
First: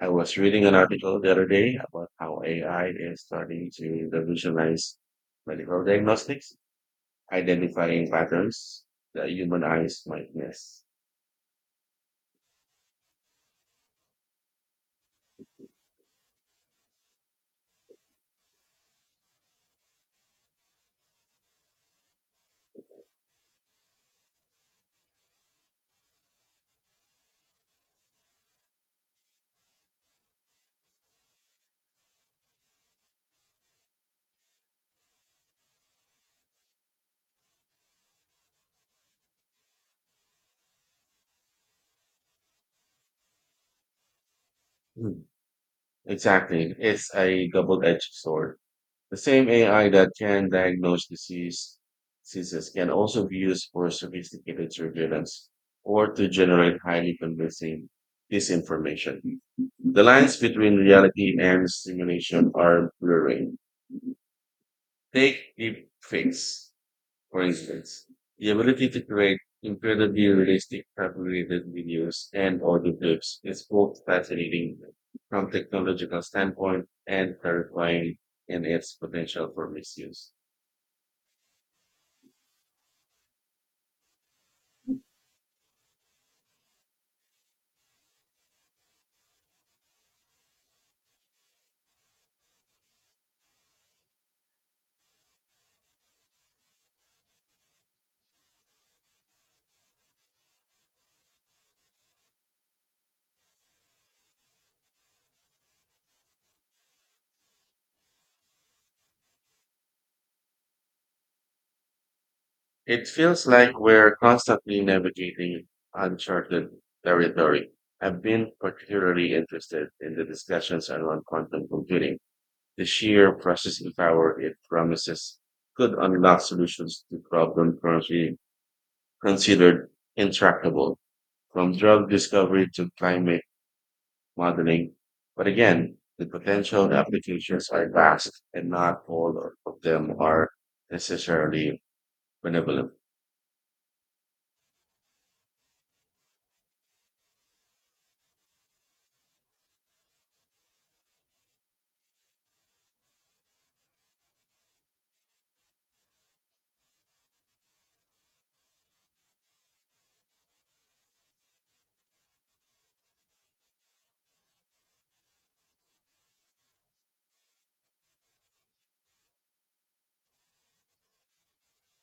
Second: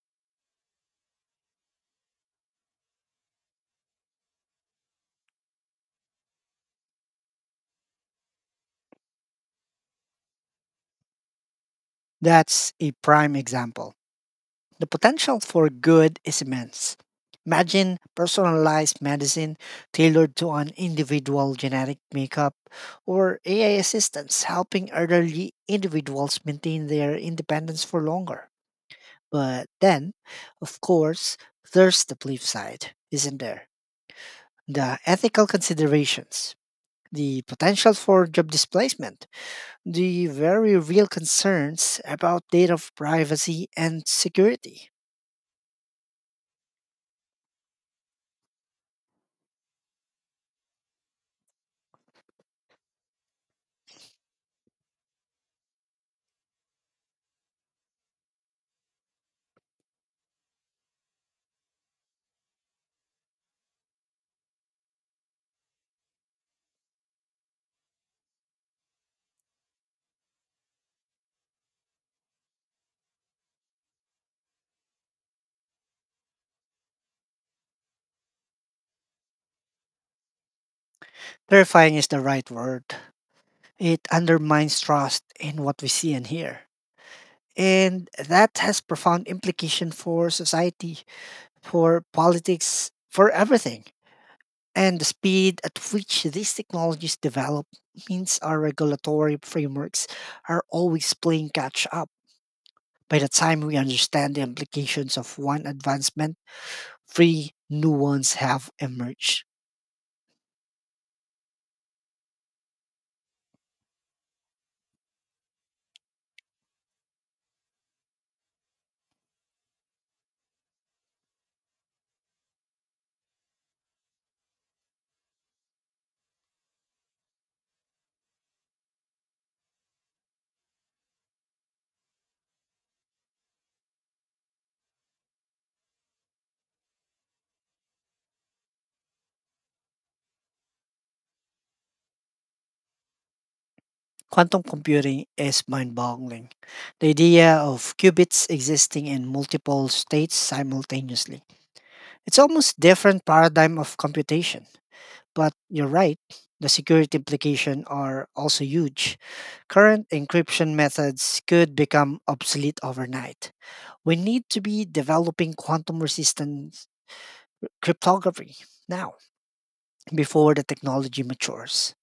I was reading an article the other day about how A I is starting to revolutionize medical diagnostics, identifying patterns that human eyes might miss. That's a prime example. The potential for good is immense. Imagine personalized medicine tailored to an individual genetic makeup or A I assistants helping elderly individuals maintain their independence for longer. But then, of course, there's the flip side, isn't there? The ethical considerations, the potential for job displacement, the very real concerns about data privacy and security. Mm, Exactly. It's a double-edged sword. The same A I that can diagnose disease, diseases can also be used for sophisticated surveillance or to generate highly convincing disinformation. The lines between reality and simulation are blurring. Take deep fakes for instance, the ability to create incredibly realistic fabricated videos and audio clips is both fascinating from technological standpoint and terrifying in its potential for misuse. Terrifying is the right word. It undermines trust in what we see and hear. And that has profound implication for society, for politics, for everything. And the speed at which these technologies develop means our regulatory frameworks are always playing catch up. By the time we understand the implications of one advancement, three new ones have emerged. It feels like we're constantly navigating uncharted territory. I've been particularly interested in the discussions around quantum computing, the sheer processing power it promises could unlock solutions to problem currently considered intractable, from drug discovery to climate modeling. But again, the potential applications are vast and not all of them are necessarily benevolent. Quantum computing is mind boggling. The idea of qubits existing in multiple states simultaneously. It's almost different paradigm of computation. But you're right, the security implications are also huge. Current encryption methods could become obsolete overnight. We need to be developing quantum resistant cryptography now before the technology matures.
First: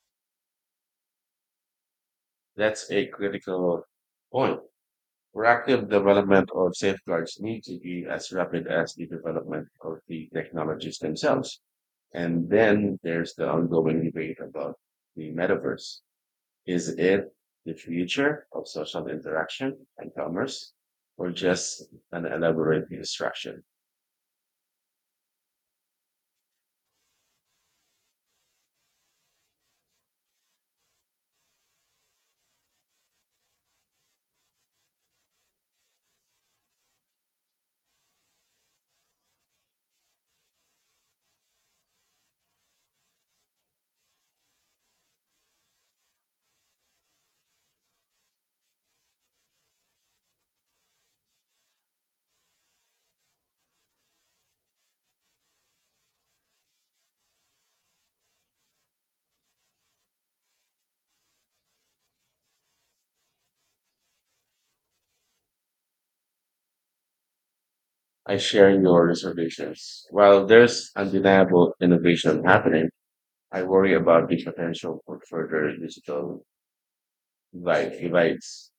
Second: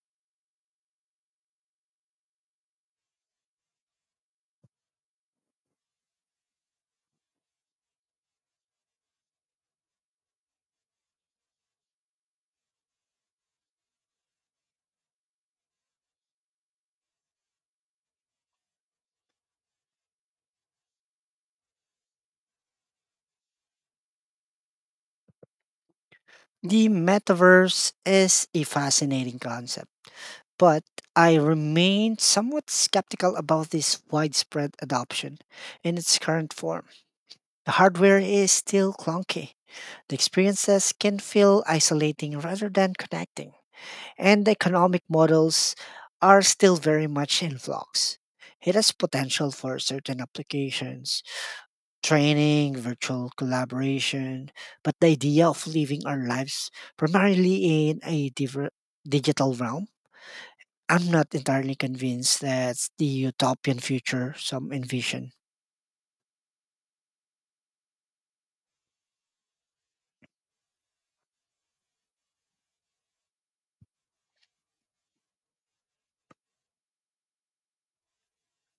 That's a critical point. Proactive development of safeguards need to be as rapid as the development of the technologies themselves. And then there's the ongoing debate about the metaverse. Is it the future of social interaction and commerce, or just an elaborate distraction? The metaverse is a fascinating concept, but I remain somewhat skeptical about this widespread adoption in its current form. The hardware is still clunky, the experiences can feel isolating rather than connecting, and the economic models are still very much in flux. It has potential for certain applications, training, virtual collaboration, but the idea of living our lives primarily in a diver- digital realm, I'm not entirely convinced that's the utopian future some envision. I share your reservations. While there's undeniable innovation happening, I worry about the potential for further digital divide- divides.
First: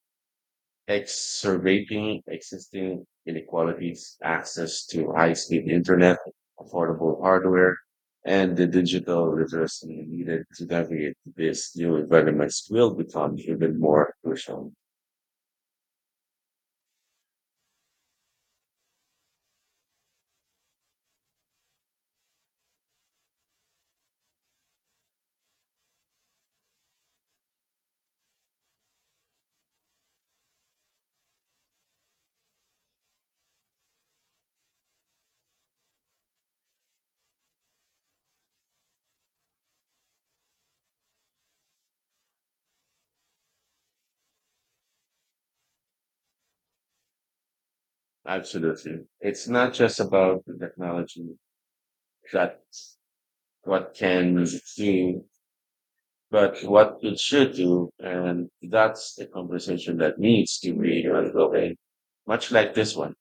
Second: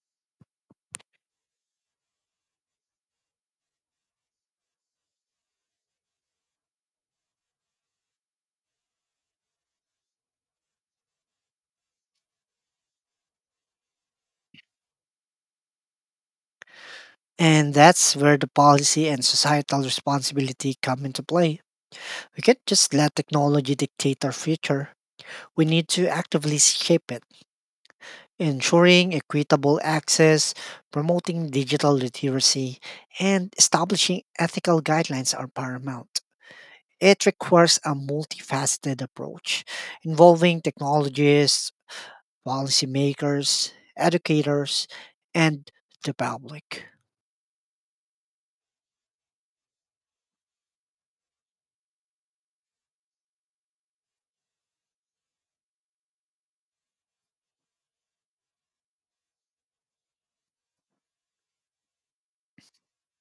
Exacerbating existing inequalities, access to high-speed internet, affordable hardware, and the digital literacy needed to navigate these new environments will become even more crucial. And that's where the policy and societal responsibility come into play. We can't just let technology dictate our future. We need to actively shape it, ensuring equitable access, promoting digital literacy, and establishing ethical guidelines are paramount. It requires a multifaceted approach involving technologists, policymakers, educators, and the public. Absolutely. It's not just about the technology that what can do, but what it should do. And that's the conversation that needs to be ongoing, much like this one.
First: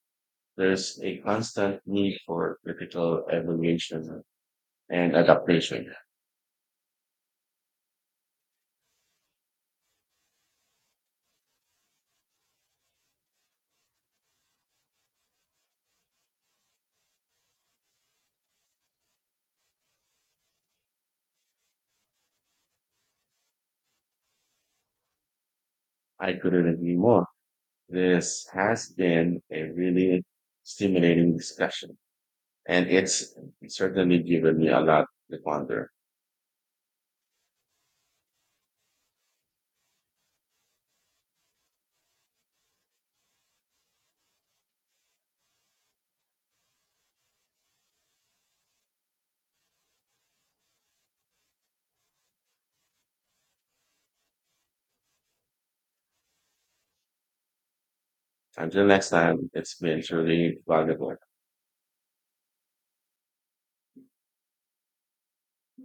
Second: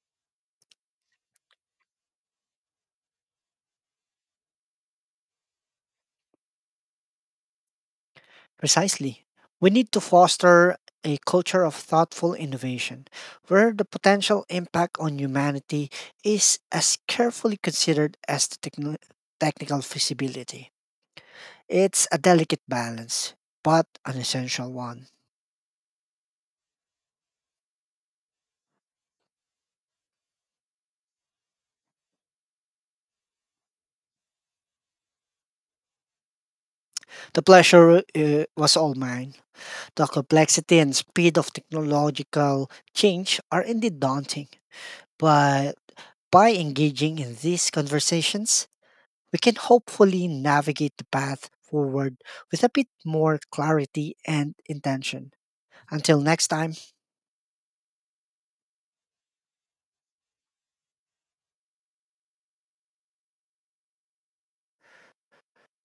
There's a constant need for critical evaluation and adaptation. Precisely. We need to foster a culture of thoughtful innovation where the potential impact on humanity is as carefully considered as the techno- technical feasibility. It's a delicate balance, but an essential one. I couldn't agree more. This has been a really stimulating discussion, and it's certainly given me a lot to ponder. The pleasure uh, was all mine. The complexity and speed of technological change are indeed daunting, but by engaging in these conversations, we can hopefully navigate the path forward with a bit more clarity and intention. Until next time, Until next time, it's been truly valuable.